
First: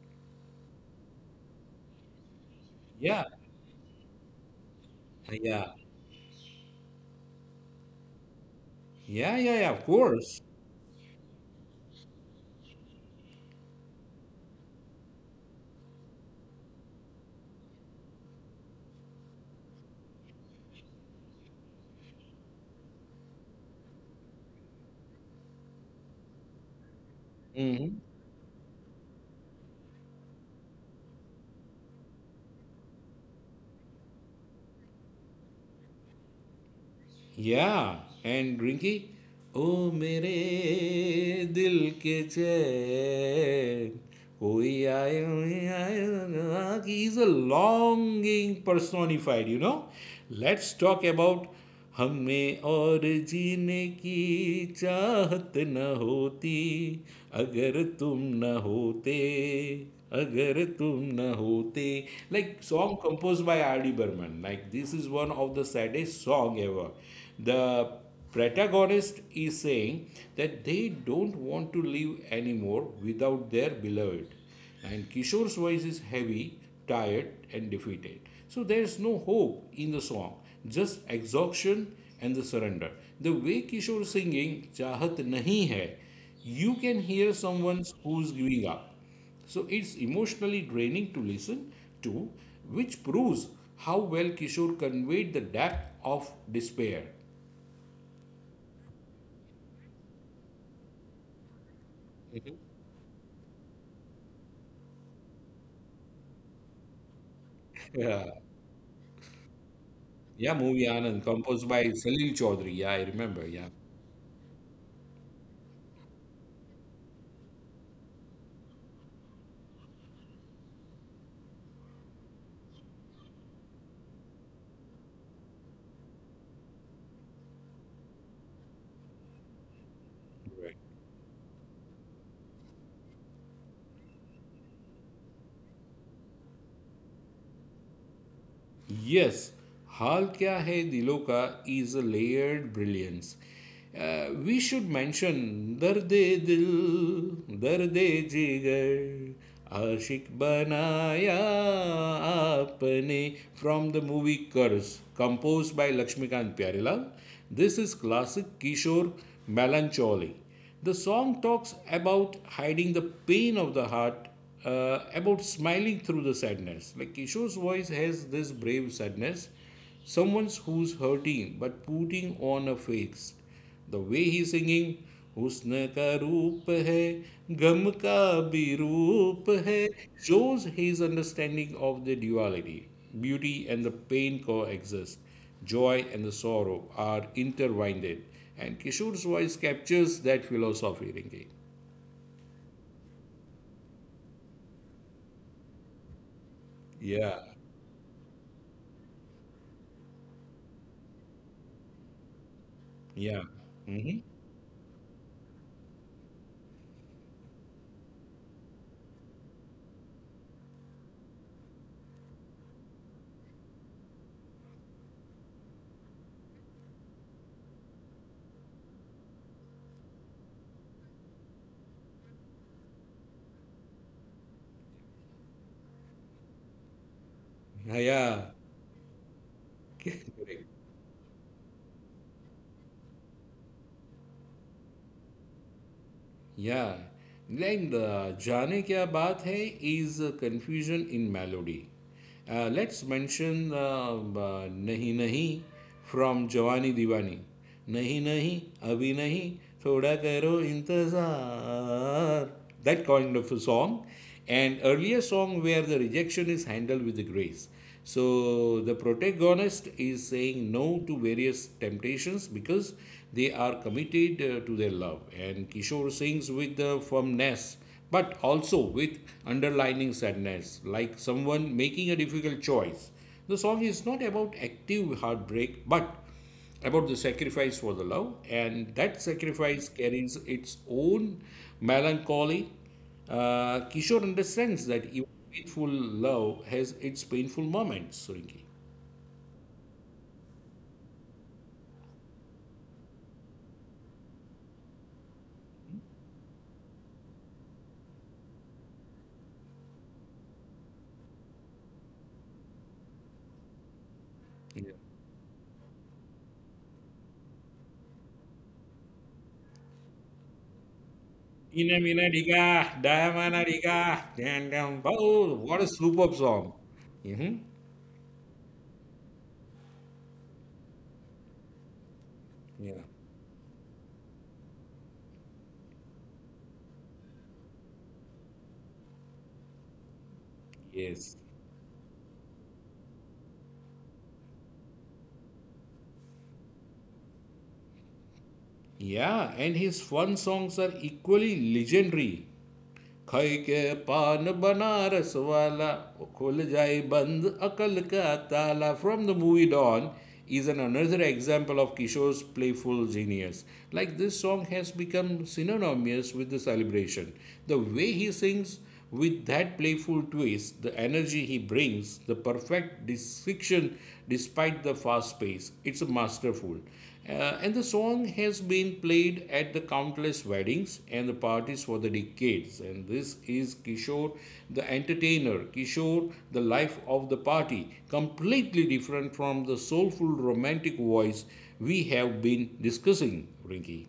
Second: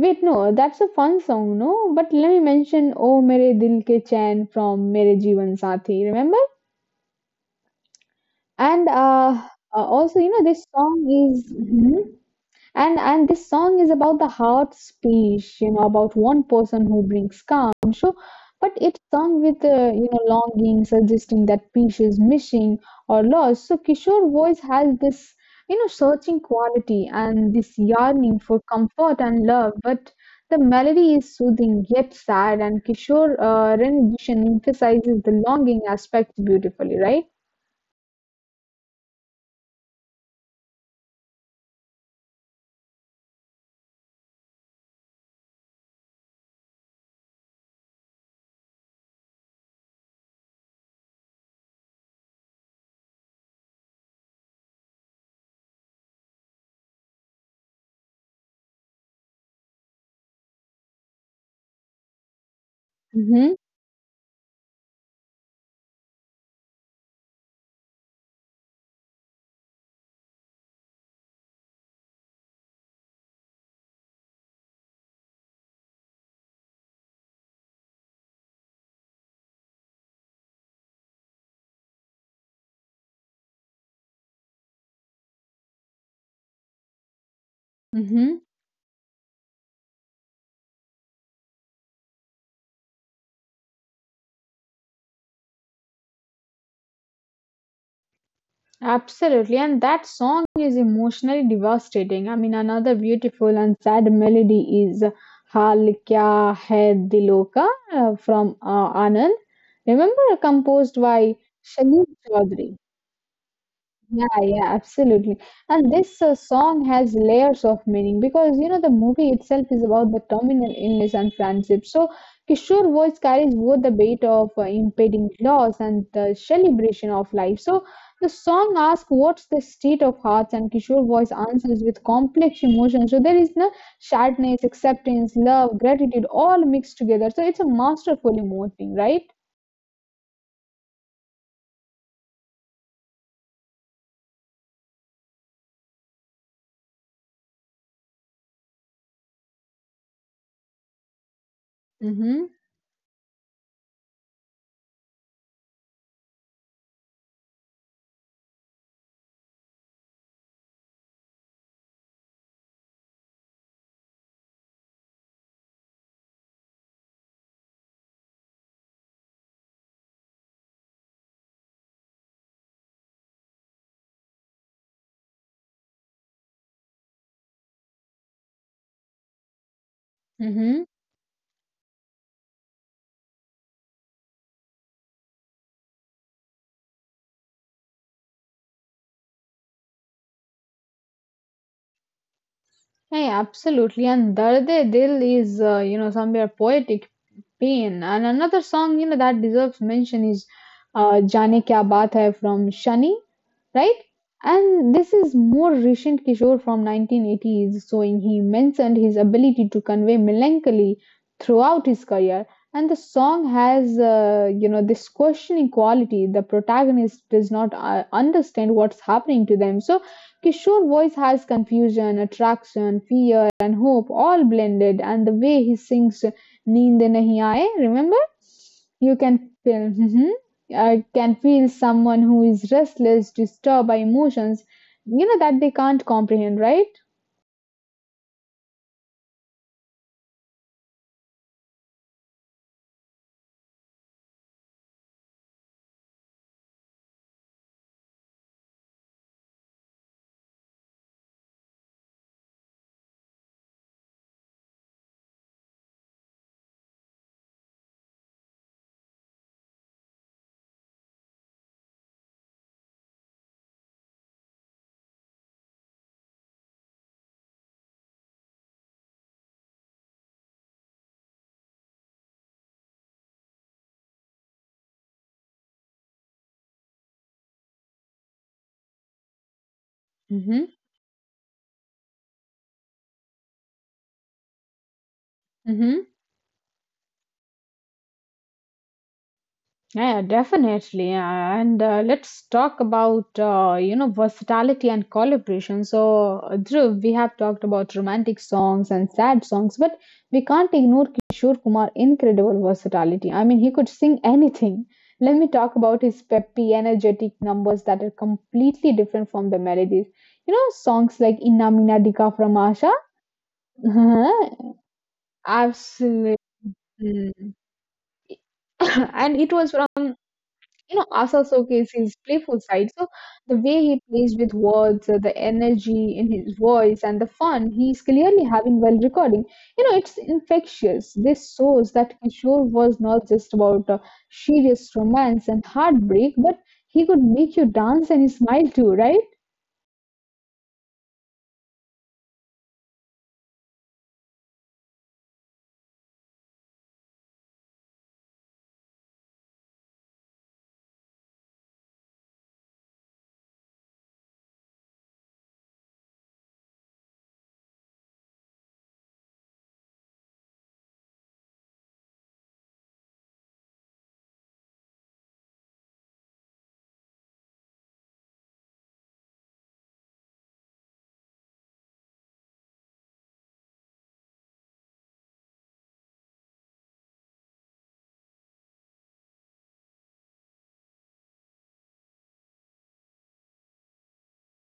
Speaker 1: Wait, no, that's a fun song, no? But let me
Speaker 2: Yeah,
Speaker 1: mention "Oh, Mere Dil Ke Chain" from
Speaker 2: yeah,
Speaker 1: "Mere Jeevan Sathi." Remember?
Speaker 2: yeah,
Speaker 1: And
Speaker 2: yeah, yeah, of course.
Speaker 1: also, you know, this song is. Mhm. And this song is about the heart speech, you know, about one person who brings calm. So, but it's sung with you know longing, suggesting that peace is missing or lost. So Kishore voice has this you know searching quality and this
Speaker 2: Mhm.
Speaker 1: yearning for comfort and love. But the melody is soothing yet sad, and Kishore rendition emphasizes the longing aspect beautifully, right?
Speaker 2: Yeah, and Rinky, ओ मेरे दिल के चैन कोई आए आए, he is a longing personified, you know. Let's talk about हमें और जीने की चाहत न होती अगर तुम न होते अगर तुम न होते, like song
Speaker 1: Mm-hmm.
Speaker 2: composed by R.D. Burman. Like this is one of the saddest song ever. The protagonist is saying that they don't want to live anymore without their beloved. And Kishore's voice is heavy, tired, and defeated. So there's no hope in the song, just exhaustion and the surrender. The way Kishore is singing Chahat Nahi Hai, you can hear someone
Speaker 1: Mm-hmm.
Speaker 2: who's giving up. So it's emotionally draining to listen to, which proves how well Kishore conveyed the depth of despair.
Speaker 1: Absolutely, and that song is emotionally devastating. I mean, another beautiful and sad melody is "Haal Kya Hai Dilo Ka" from
Speaker 2: Yeah,
Speaker 1: Anand. Remember, composed
Speaker 2: yeah,
Speaker 1: by
Speaker 2: movie Anand,
Speaker 1: Shaleen
Speaker 2: composed by
Speaker 1: Chaudhary.
Speaker 2: Salil Chaudhary. Yeah, I remember.
Speaker 1: Yeah,
Speaker 2: Yeah,
Speaker 1: yeah, absolutely. And this song has layers of meaning because you know the movie itself is about the terminal illness and friendship. So Kishore voice carries both the weight of impending loss and the celebration of life. So the song asks, "What's the state of hearts?" and Kishore voice
Speaker 2: right.
Speaker 1: answers with complex emotions. So there is no sadness, acceptance, love, gratitude, all mixed together. So it's a masterful emoting, right?
Speaker 2: Yes हाल क्या है दिलों का is a layered brilliance. We should mention दर्द दिल दर्द जिगर आशिक बनाया
Speaker 1: Mm-hmm.
Speaker 2: आपने from the movie Karz compose by Laxmikant Pyarelal. This is classic Kishore melancholy. The song talks about hiding the pain of the heart, about smiling through the sadness. Like Kishore's voice has this brave sadness, someone who's hurting but putting on a face. The way he's singing, हुस्न ka roop hai, गम ka bhi roop hai,"
Speaker 1: Mm-hmm.
Speaker 2: shows his understanding of the duality. Beauty and the pain coexist. Joy and the sorrow are intertwined. And Kishore's voice captures that philosophy, Rinki.
Speaker 1: Hey, absolutely. And Dard e Dil is, you know, somewhere poetic pain.
Speaker 2: Yeah,
Speaker 1: And another song, you know, that deserves mention is Jaane Kya Baat Hai from Shani, right?
Speaker 2: yeah. Hmm.
Speaker 1: And this is more recent Kishore from 1980s, so in he mentioned his ability to convey melancholy throughout his career. And the song has, you know, this questioning quality. The protagonist does not understand what's happening to them. So Kishore voice has confusion, attraction, fear and hope all blended and the way he sings Neend Nahi Aaye, remember? You
Speaker 2: Yeah,
Speaker 1: can feel mhm. I can
Speaker 2: correct.
Speaker 1: feel someone who is restless, disturbed by emotions, you know that they can't comprehend, right?
Speaker 2: Yeah, like the "Jaane Kya Baat Hai" is a confusion in melody. Let's mention "Nahi Nahi" from "Jawani Diwani." "Nahi Nahi, Abhi Nahi, Thoda Karo Intezar." That kind of a song, and earlier song where the rejection is handled with the grace. So the protagonist is saying no to various temptations because they are committed to their love. And Kishore sings with the firmness, but also with underlining sadness, like someone making a difficult choice. The song is not about active heartbreak, but about the sacrifice for the love, and that sacrifice
Speaker 1: Mm-hmm.
Speaker 2: carries its own melancholy. Kishore understands that even
Speaker 1: Mm-hmm.
Speaker 2: faithful love has its painful moments, Rinki.
Speaker 1: Yeah, definitely. And let's talk about, you know, versatility and collaboration. So, Dhruv, we have talked about romantic songs and sad songs, but we can't ignore Kishore Kumar' incredible versatility. I mean, he could sing anything. Let me
Speaker 2: Yeah.
Speaker 1: talk about his peppy, energetic numbers that are completely different from the melodies. You know, songs like Inna Meena Dika from
Speaker 2: Ina
Speaker 1: Asha?
Speaker 2: Mina Diga, Diamana Diga, Dan Dan Bo.
Speaker 1: Absolutely.
Speaker 2: What a superb song. Hmm.
Speaker 1: And it was from you know, Asa showcased his playful side. So the
Speaker 2: Yeah.
Speaker 1: way he plays with words, the energy in his voice, and the fun he's clearly having while recording, you know, it's infectious. This shows
Speaker 2: Yes.
Speaker 1: that Kishore was not just about serious romance and heartbreak, but he could make you dance and smile too, right?
Speaker 2: Yeah, and his fun songs are equally legendary. खई के पान बनारस वाला वो खुल जाए बंद अकल का ताला from the movie Dawn is an another example of Kishore's playful genius. Like this song has become synonymous with the celebration. The way he sings with that playful twist, the energy he brings, the perfect diction despite the fast pace, it's masterful. And the song has been played at the countless weddings and the parties for the decades. And this is Kishore, the entertainer, Kishore, the life of the party, completely different from the soulful romantic voice we have been discussing, Rinki.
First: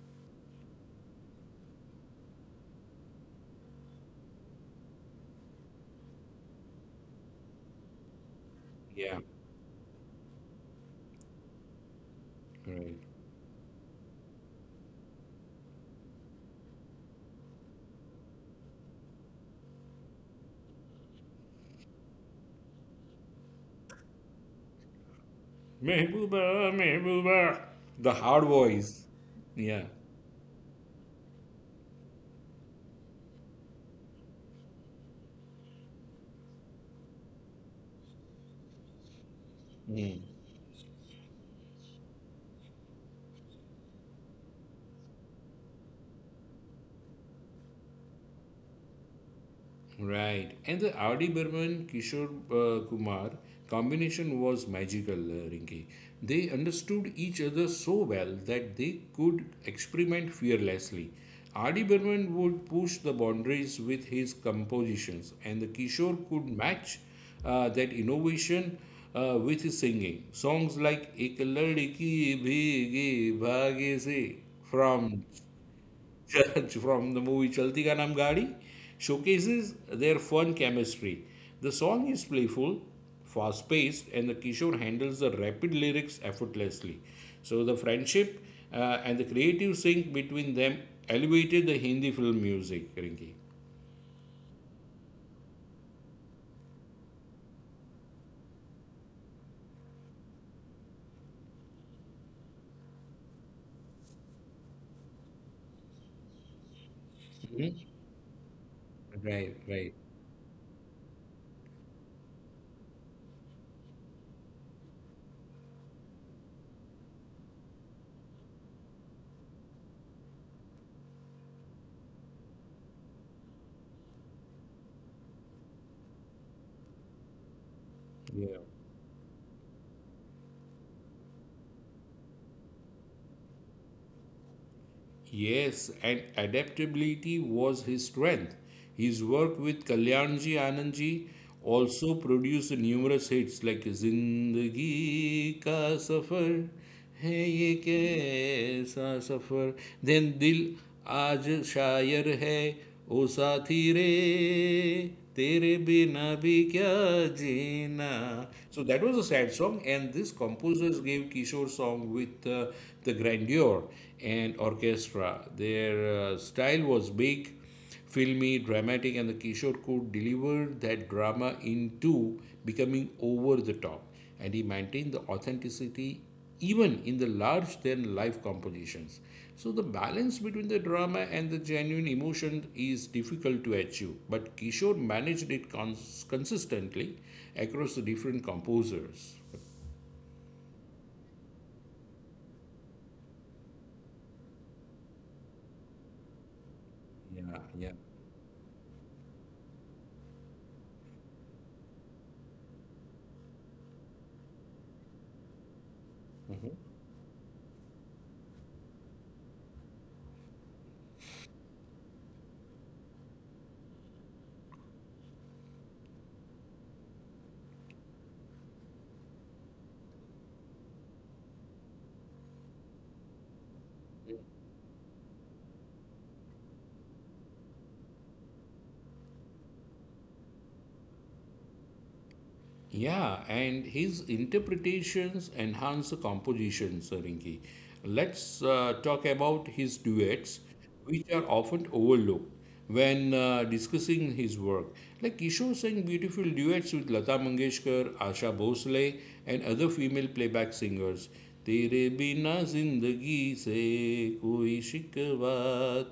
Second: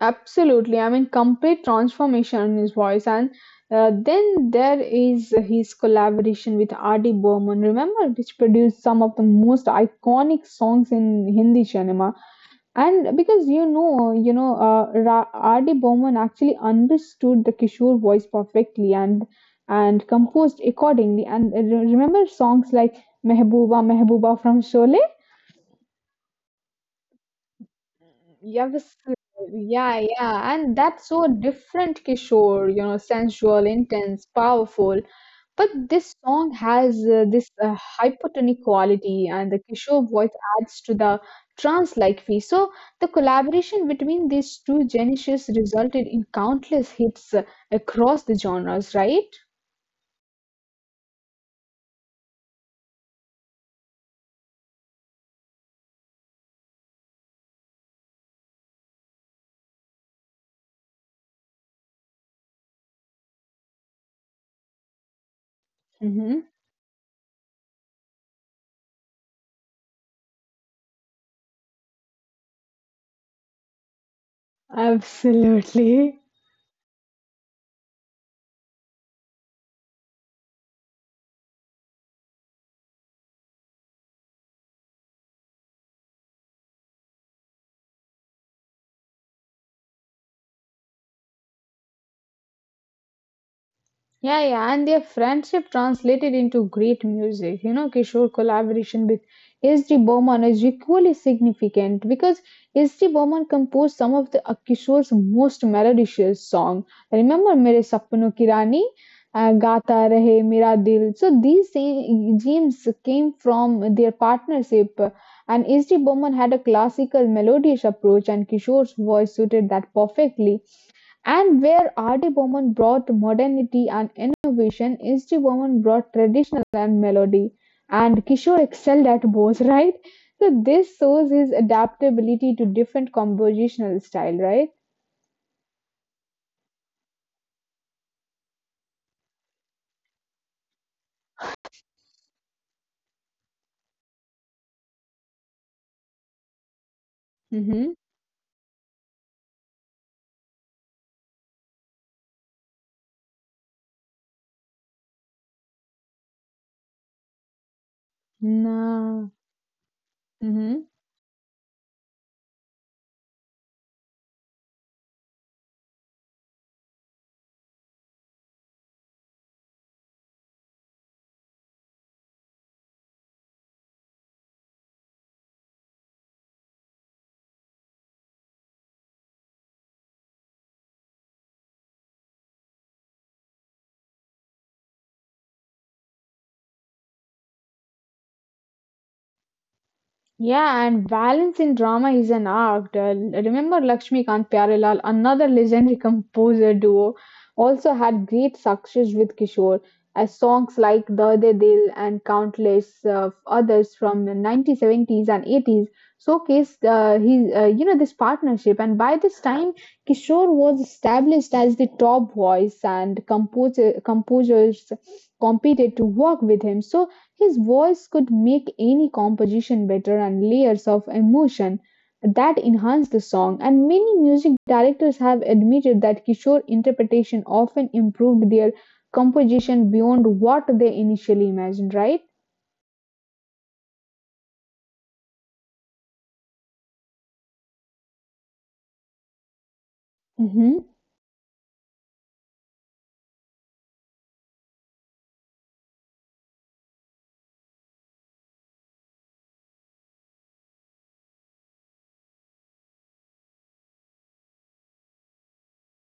Speaker 1: Absolutely, I mean, complete transformation in his voice, and then there is his collaboration with R.D. Burman, remember, which produced some
Speaker 2: Yeah,
Speaker 1: of the most iconic songs in Hindi cinema.
Speaker 2: right.
Speaker 1: And because you know, R.D. Burman actually understood the Kishore voice perfectly and composed accordingly. And remember songs like Mehbooba, Mehbooba from Sholay.
Speaker 2: Mehbooba, Mehbooba. The hard
Speaker 1: Yes,
Speaker 2: voice. Yeah,
Speaker 1: yeah, yeah, and that's so different, Kishore, you know, sensual, intense, powerful. But this song has this hypertonic quality, and the Kishore voice adds to the trance-like feel. So the collaboration between these two geniuses resulted in countless hits across the genres, right?
Speaker 2: right. And the R.D. Burman Kishore Kumar combination was magical, Rinki. They understood each other so well that they could experiment fearlessly. R.D. Burman would push the boundaries with his compositions, and the Kishore could
Speaker 1: Mm-hmm.
Speaker 2: match that innovation with his singing. Songs like Ek Ladki Bhege Bhage Se from
Speaker 1: Absolutely.
Speaker 2: Judge from the movie Chalti Ka Naam Gaadi showcases their fun chemistry. The song is playful, fast paced, and the Kishore handles the rapid lyrics effortlessly. So the friendship and the creative sync between them elevated the Hindi film music, Rinki.
Speaker 1: Yeah, yeah, and their friendship translated into great music. You know, Kishore collaboration with S.D. Burman is equally significant because S.D. Burman composed some of the Kishore's most melodious songs. Remember
Speaker 2: Mhm.
Speaker 1: Mere Sapno Ki Rani,
Speaker 2: Right, right.
Speaker 1: Gata Rahe Mera Dil. So these gems came from their partnership, and S.D. Burman had a classical melodious approach, and Kishore's voice suited that perfectly. And where Artie-Bowman brought modernity and innovation, Eastie-Bowman brought traditional and melody. And
Speaker 2: Yeah.
Speaker 1: Kishore excelled at both, right? So this shows his adaptability to different compositional style, right?
Speaker 2: Yes, and adaptability was his strength. His work with Kalyanji Anandji also produced numerous hits like Zindagi Ka Safar, Hai Ye
Speaker 1: Mm-hmm.
Speaker 2: Kaisa Safar, then Dil Aaj Shayar Hai, ओ साथी रे तेरे बिना भी क्या जीना, so that was a
Speaker 1: Nah.
Speaker 2: sad song, and these
Speaker 1: Mm-hmm.
Speaker 2: composers gave kishore song with the grandeur and orchestra. Their style was big filmy dramatic, and the kishore could deliver that drama into becoming over the top, and he maintained the authenticity even in the large than life compositions. So, the balance between the drama and the genuine emotion is difficult to achieve, but Kishore managed it consistently across the different composers.
Speaker 1: Yeah, and balance in drama is an art. Remember Lakshmikant Pyarelal, another legendary composer duo,
Speaker 2: Yeah, yeah.
Speaker 1: also had great success with Kishore, as songs like dard Dil and countless others from the 1970s and 80s
Speaker 2: Mhm.
Speaker 1: showcased you know, this partnership. And by this time, Kishore was established as the top voice, and composers competed to work with him. So his voice could make any composition better and layers of emotion that enhance the song and many music directors have admitted that Kishore interpretation often improved their composition beyond what they initially imagined, right?
Speaker 2: Yeah, and his interpretations enhance the compositions, Rinki. Let's talk about his duets,
Speaker 1: Mhm.
Speaker 2: which are often overlooked when discussing his work. Like Kishore sang beautiful duets with Lata Mangeshkar, Asha Bhosle, and other female playback singers. तेरे बिना जिंदगी से कोई शिकवा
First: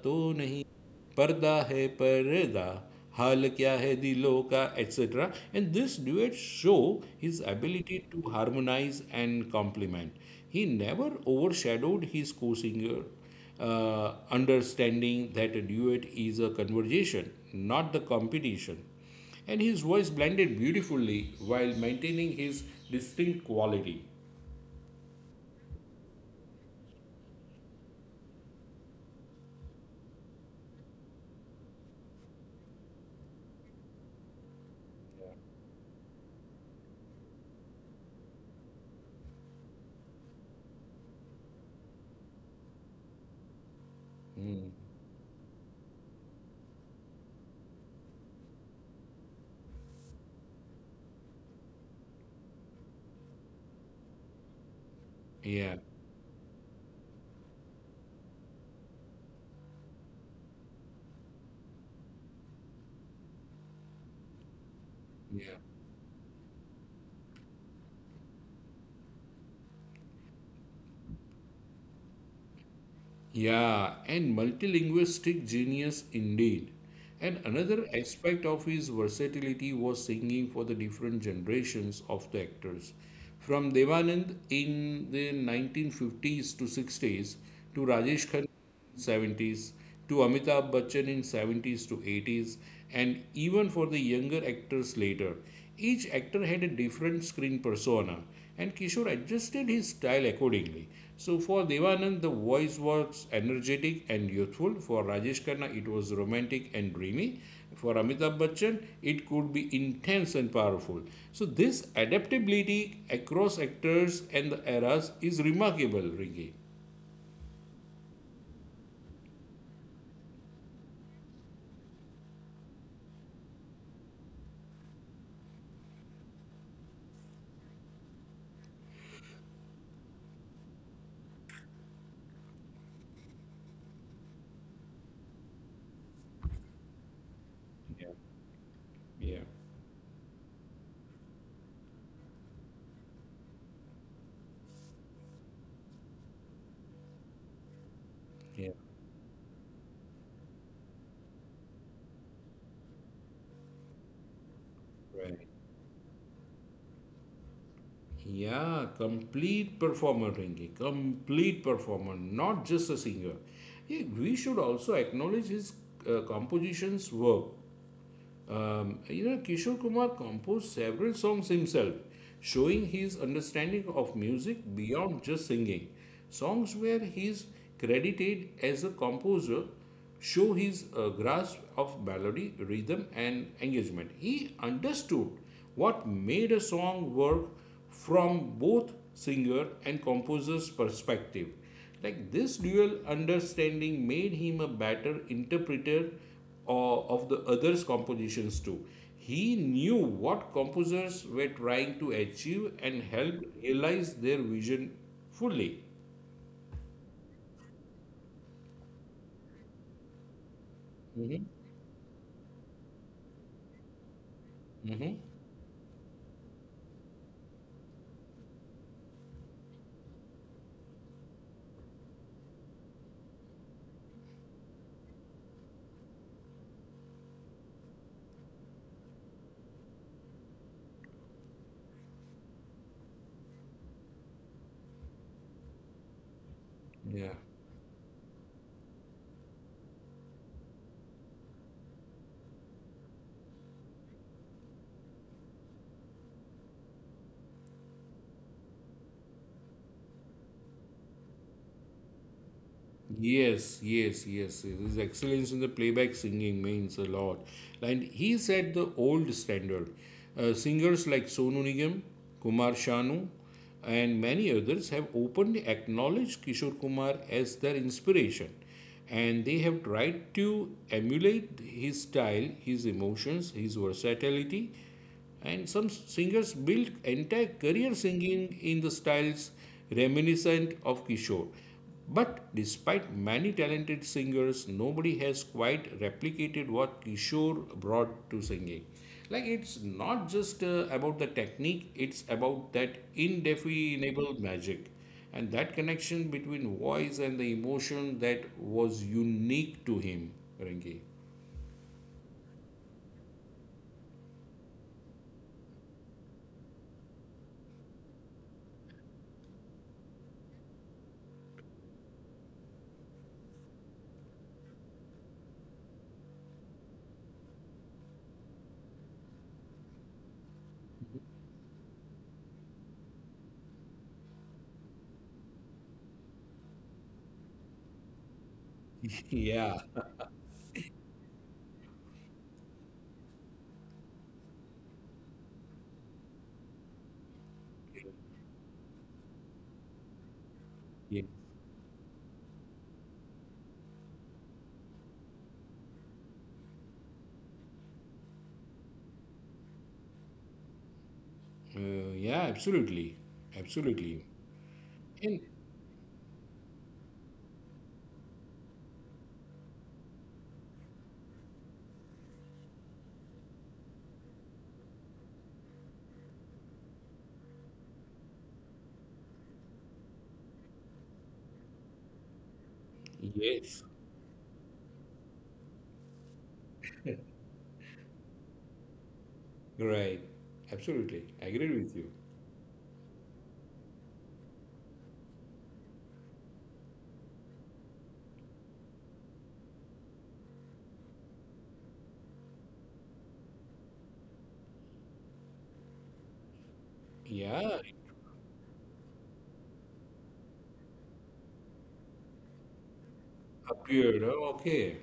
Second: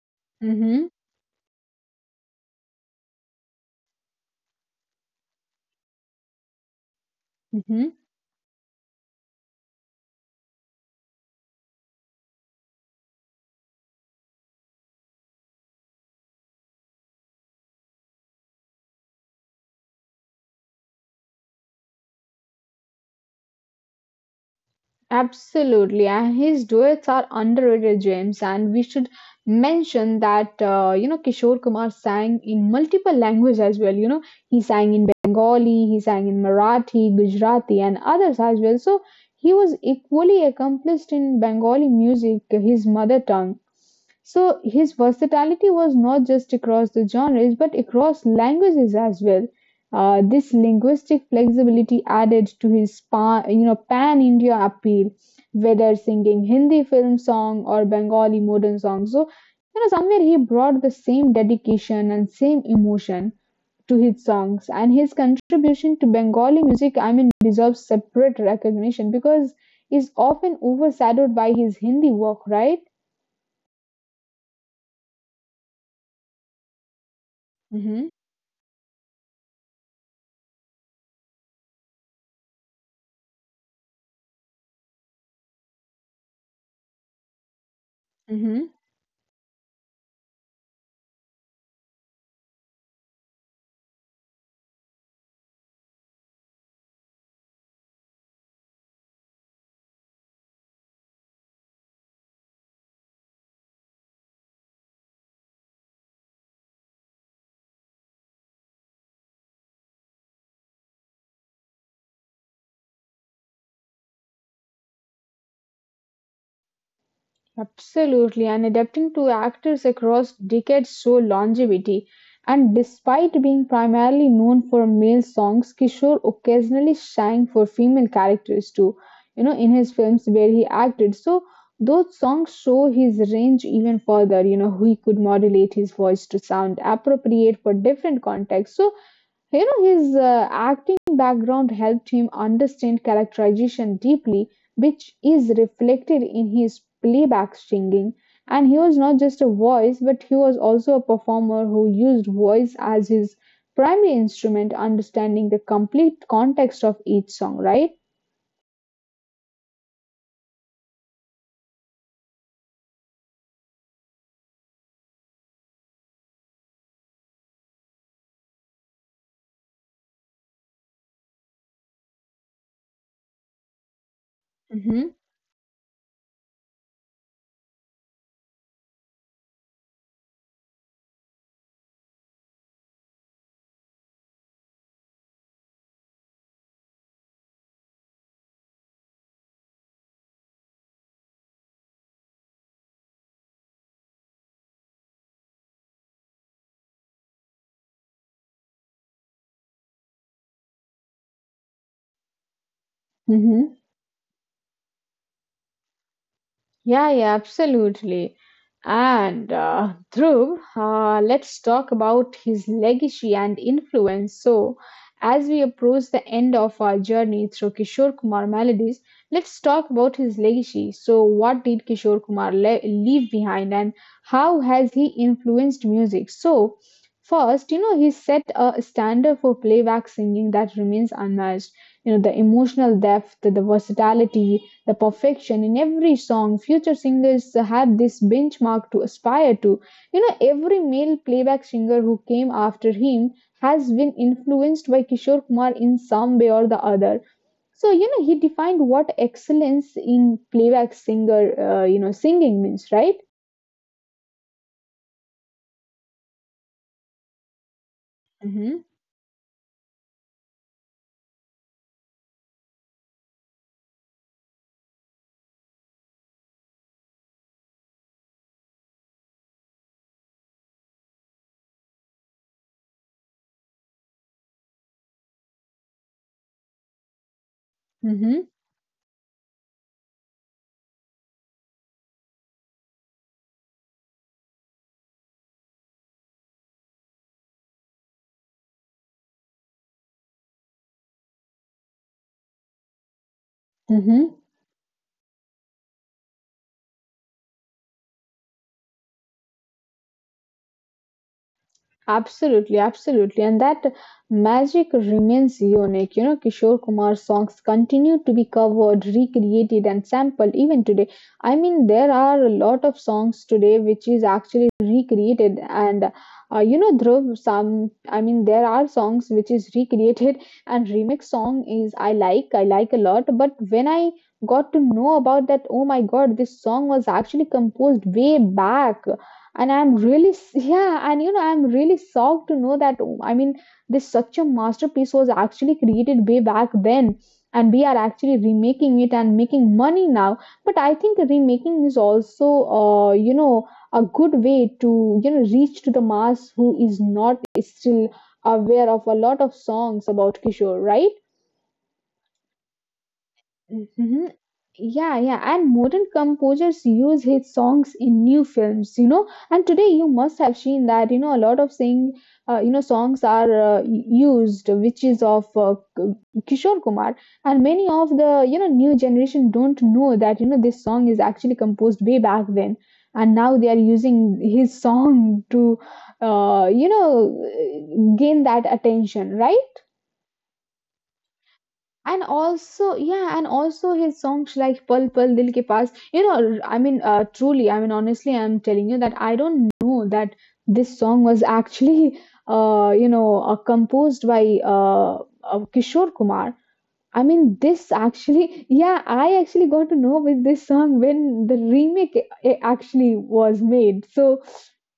Speaker 2: तो नहीं,
Speaker 1: Mhm.
Speaker 2: Parda Hai Parda, Hal Kya Hai Dilo Ka, etc. And this duet show his
Speaker 1: Mhm.
Speaker 2: ability to harmonize and complement. He never overshadowed his co-singer, understanding that a duet is a conversation, not the competition. And his voice blended beautifully while maintaining his distinct quality.
Speaker 1: Absolutely, and his duets are underrated James. And we should mention that you know Kishore Kumar sang in multiple languages as well. You know, he sang in Bengali, he sang in Marathi, Gujarati, and others as well. So he was equally accomplished in Bengali music, his mother tongue. So
Speaker 2: Mm.
Speaker 1: his versatility was not just across the genres but across languages as well. This linguistic flexibility added to his you know pan India appeal,
Speaker 2: Yeah,
Speaker 1: whether singing Hindi film song or Bengali modern song. So you know somewhere he brought the same dedication and same emotion to his songs, and his
Speaker 2: yeah.
Speaker 1: contribution to Bengali music, I mean, deserves separate recognition because is often overshadowed by his Hindi work, right?
Speaker 2: Yeah, and multilinguistic genius indeed. And another
Speaker 1: Mm-hmm.
Speaker 2: aspect of his versatility was singing for the different generations of the actors. From Devanand in the 1950s to 60s, to Rajesh Khanna 70s, to Amitabh Bachchan in 70s to 80s, and even for the younger actors later. Each actor had a different screen persona, and Kishore adjusted his style accordingly. So for Devanand the voice was energetic and youthful, for Rajesh Khanna it was romantic and dreamy, for Amitabh Bachchan it could be intense and powerful. So this adaptability across actors and the eras is remarkable, Ringy.
Speaker 1: Absolutely, and adapting to actors across decades show longevity. And despite being primarily known for male songs, Kishore occasionally sang for female characters too, you know, in his films where he acted. So those songs show his range even further, you know, he could modulate his voice to sound appropriate for
Speaker 2: Yeah,
Speaker 1: different contexts. So
Speaker 2: yeah,
Speaker 1: you know, his acting background helped him understand characterization deeply, which is reflected in his playback singing. And
Speaker 2: yeah.
Speaker 1: he was not just a voice, but he was also a performer who used voice as his primary instrument,
Speaker 2: Right.
Speaker 1: understanding the complete context of each song, right?
Speaker 2: Yeah, complete performer, Rinki. Complete performer, not just a singer. Yeah, we should also acknowledge his compositions work. You know, Kishore Kumar composed several songs himself, showing his understanding of music beyond just singing. Songs where he is credited as a composer show his grasp of melody, rhythm, and engagement. He understood what made a song work from both singer and composer's perspective. Like this dual understanding made him a better interpreter or of the others' compositions too. He knew what composers were trying to achieve and helped
Speaker 1: Mm-hmm.
Speaker 2: realize their vision fully.
Speaker 1: Yeah, yeah, absolutely. And Dhruv,
Speaker 2: Hmm.
Speaker 1: let's talk about his legacy and influence. So,
Speaker 2: Hmm.
Speaker 1: as we approach the end of our journey through Kishore Kumar melodies, let's talk about his legacy. So, what did Kishore Kumar leave behind, and how has he influenced music? So, first, you know, he set a standard for playback singing that remains unmatched. You know, the emotional depth, the versatility, the perfection in every song, future
Speaker 2: Yeah.
Speaker 1: singers have this benchmark to aspire to. You know, every male playback singer who came after him has been influenced by Kishore Kumar in some way or the other. So, you know, he defined what excellence in playback singer, you know, singing means, right?
Speaker 2: Yes, yes, yes, yes. His excellence in the playback singing means a lot. And he set
Speaker 1: Mm-hmm,
Speaker 2: the old standard. Singers like Sonu Nigam, Kumar Sanu, and many others have openly acknowledged Kishore Kumar as their inspiration. And they have tried to emulate his style, his emotions, his versatility, and some singers built entire career singing
Speaker 1: mm-hmm,
Speaker 2: in the styles reminiscent of Kishore. But despite many talented singers, nobody has quite replicated what Kishore brought to singing. Like it's not just about the technique, it's about that
Speaker 1: mm-hmm.
Speaker 2: indefinable magic and that connection between voice and the emotion that was unique to him, Rengi.
Speaker 1: Absolutely, absolutely. And that magic remains unique. You know, Kishore Kumar's songs continue to be covered, recreated, and sampled even today. I mean, there are a lot of songs today which is actually recreated. And, you know, Dhruv, some, I mean, there are songs which is recreated, and remix song is I like a lot. But when I got to know about that, oh my God, this song was actually composed way back and
Speaker 2: Yeah.
Speaker 1: I'm really s- yeah. And you know, I'm really shocked to know that. Oh, I mean, this such a masterpiece was actually created way back then, and we are actually remaking it and making money now. But I think
Speaker 2: Yeah.
Speaker 1: remaking is also you know, a good way to you know reach to the mass who is not still aware of a lot of songs about Kishore, right?
Speaker 2: Yeah, absolutely. Absolutely.
Speaker 1: Mhm. Yeah,
Speaker 2: And
Speaker 1: yeah, and modern composers use his songs in new films, you know. And today you must have seen that, you know, a lot of sing, you know, songs are used, which is of Kishore Kumar, and many of the, you know, new generation don't know that, you know, this song is actually composed way back then, and now they are
Speaker 2: yes,
Speaker 1: using his song to, you know, gain that attention, right?
Speaker 2: right. Absolutely. I agree with you.
Speaker 1: And also, yeah, and also his songs like Pal Pal Dil Ke Paas, you know, I mean, truly, I mean, honestly, I'm telling you that I don't know that this song was actually, you know, composed by Kishore Kumar. I mean,
Speaker 2: Yeah,
Speaker 1: this
Speaker 2: it
Speaker 1: actually, yeah, I actually got to know with this song when the actually was made.
Speaker 2: appeared.
Speaker 1: So,
Speaker 2: Oh, okay.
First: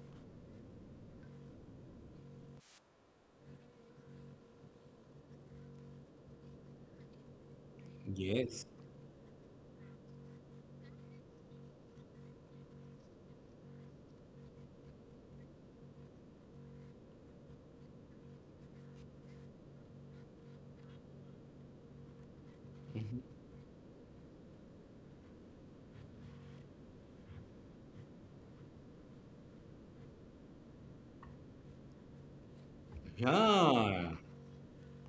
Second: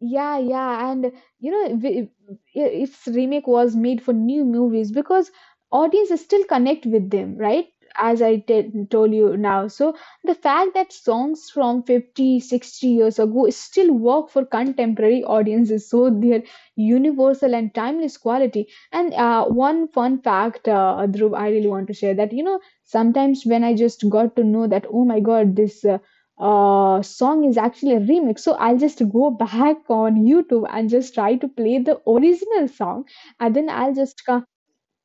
Speaker 1: yeah, yeah, and you know, w- its remake was made for new movies because audiences still connect with them, right? As I
Speaker 2: Yes.
Speaker 1: t- told you now. So the fact that songs from 50, 60 years ago still work for contemporary audiences, so their universal and timeless quality. And one fun fact, Dhruv, I really want to share that, you know, sometimes when I just got to know that, oh my God, this song is actually a remix. So I'll just go back on YouTube and just try to play the original song, and then I'll
Speaker 2: Yeah.
Speaker 1: just come.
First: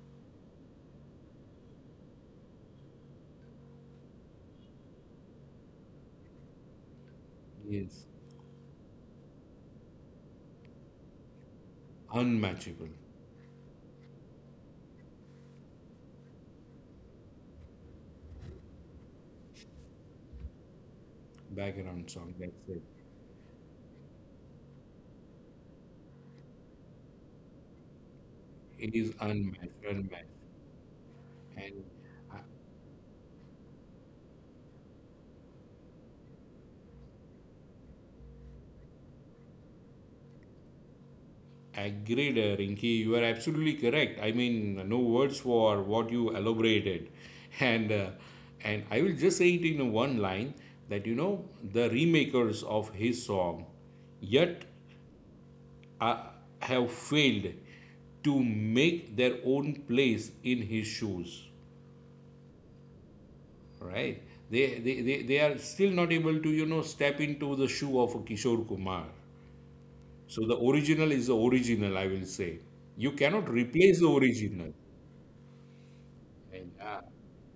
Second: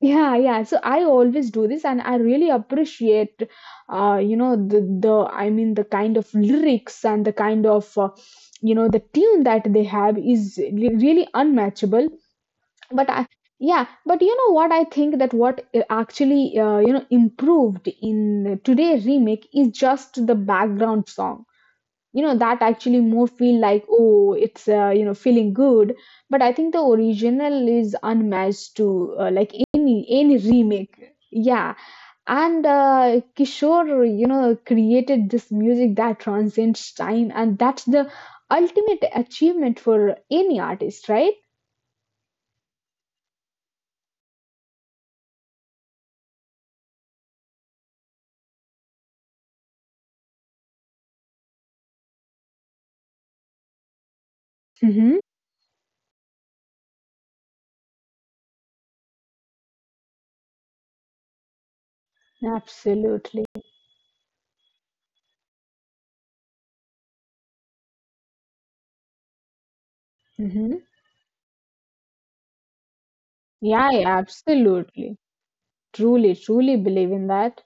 Speaker 1: Yeah, yeah. So I always do this, and I really appreciate, you know, the I mean the kind of lyrics and the kind of,
Speaker 2: Yes.
Speaker 1: you know, the tune that they have is really unmatchable.
Speaker 2: Unmatchable
Speaker 1: But I. Yeah, but you know what, I think that what actually you know improved in today remake is just the background song,
Speaker 2: background
Speaker 1: you know,
Speaker 2: song.
Speaker 1: that
Speaker 2: That's it.
Speaker 1: actually more feel like oh, it's you know, feeling good. But I think the original is unmatched
Speaker 2: It
Speaker 1: to
Speaker 2: is
Speaker 1: like
Speaker 2: unmatched,
Speaker 1: any
Speaker 2: unmatched.
Speaker 1: remake, yeah.
Speaker 2: And
Speaker 1: And Kishore, you know, created this music that transcends time, and that's the ultimate achievement for any artist, right?
Speaker 2: agreed, Rinki. You are absolutely correct. I mean, no words for what you elaborated, and uh, and I will just say it in one line that you know the remakers of his song, yet
Speaker 1: Mm-hmm.
Speaker 2: uh, have failed to make their own place in his shoes.
Speaker 1: Absolutely.
Speaker 2: Right? They are still not able to you know step into the shoe of Kishore Kumar. So the
Speaker 1: Mm-hmm.
Speaker 2: original is the original. I will say you cannot
Speaker 1: Yeah,
Speaker 2: replace
Speaker 1: yeah,
Speaker 2: the original.
Speaker 1: absolutely. Truly believe
Speaker 2: Yeah,
Speaker 1: in that.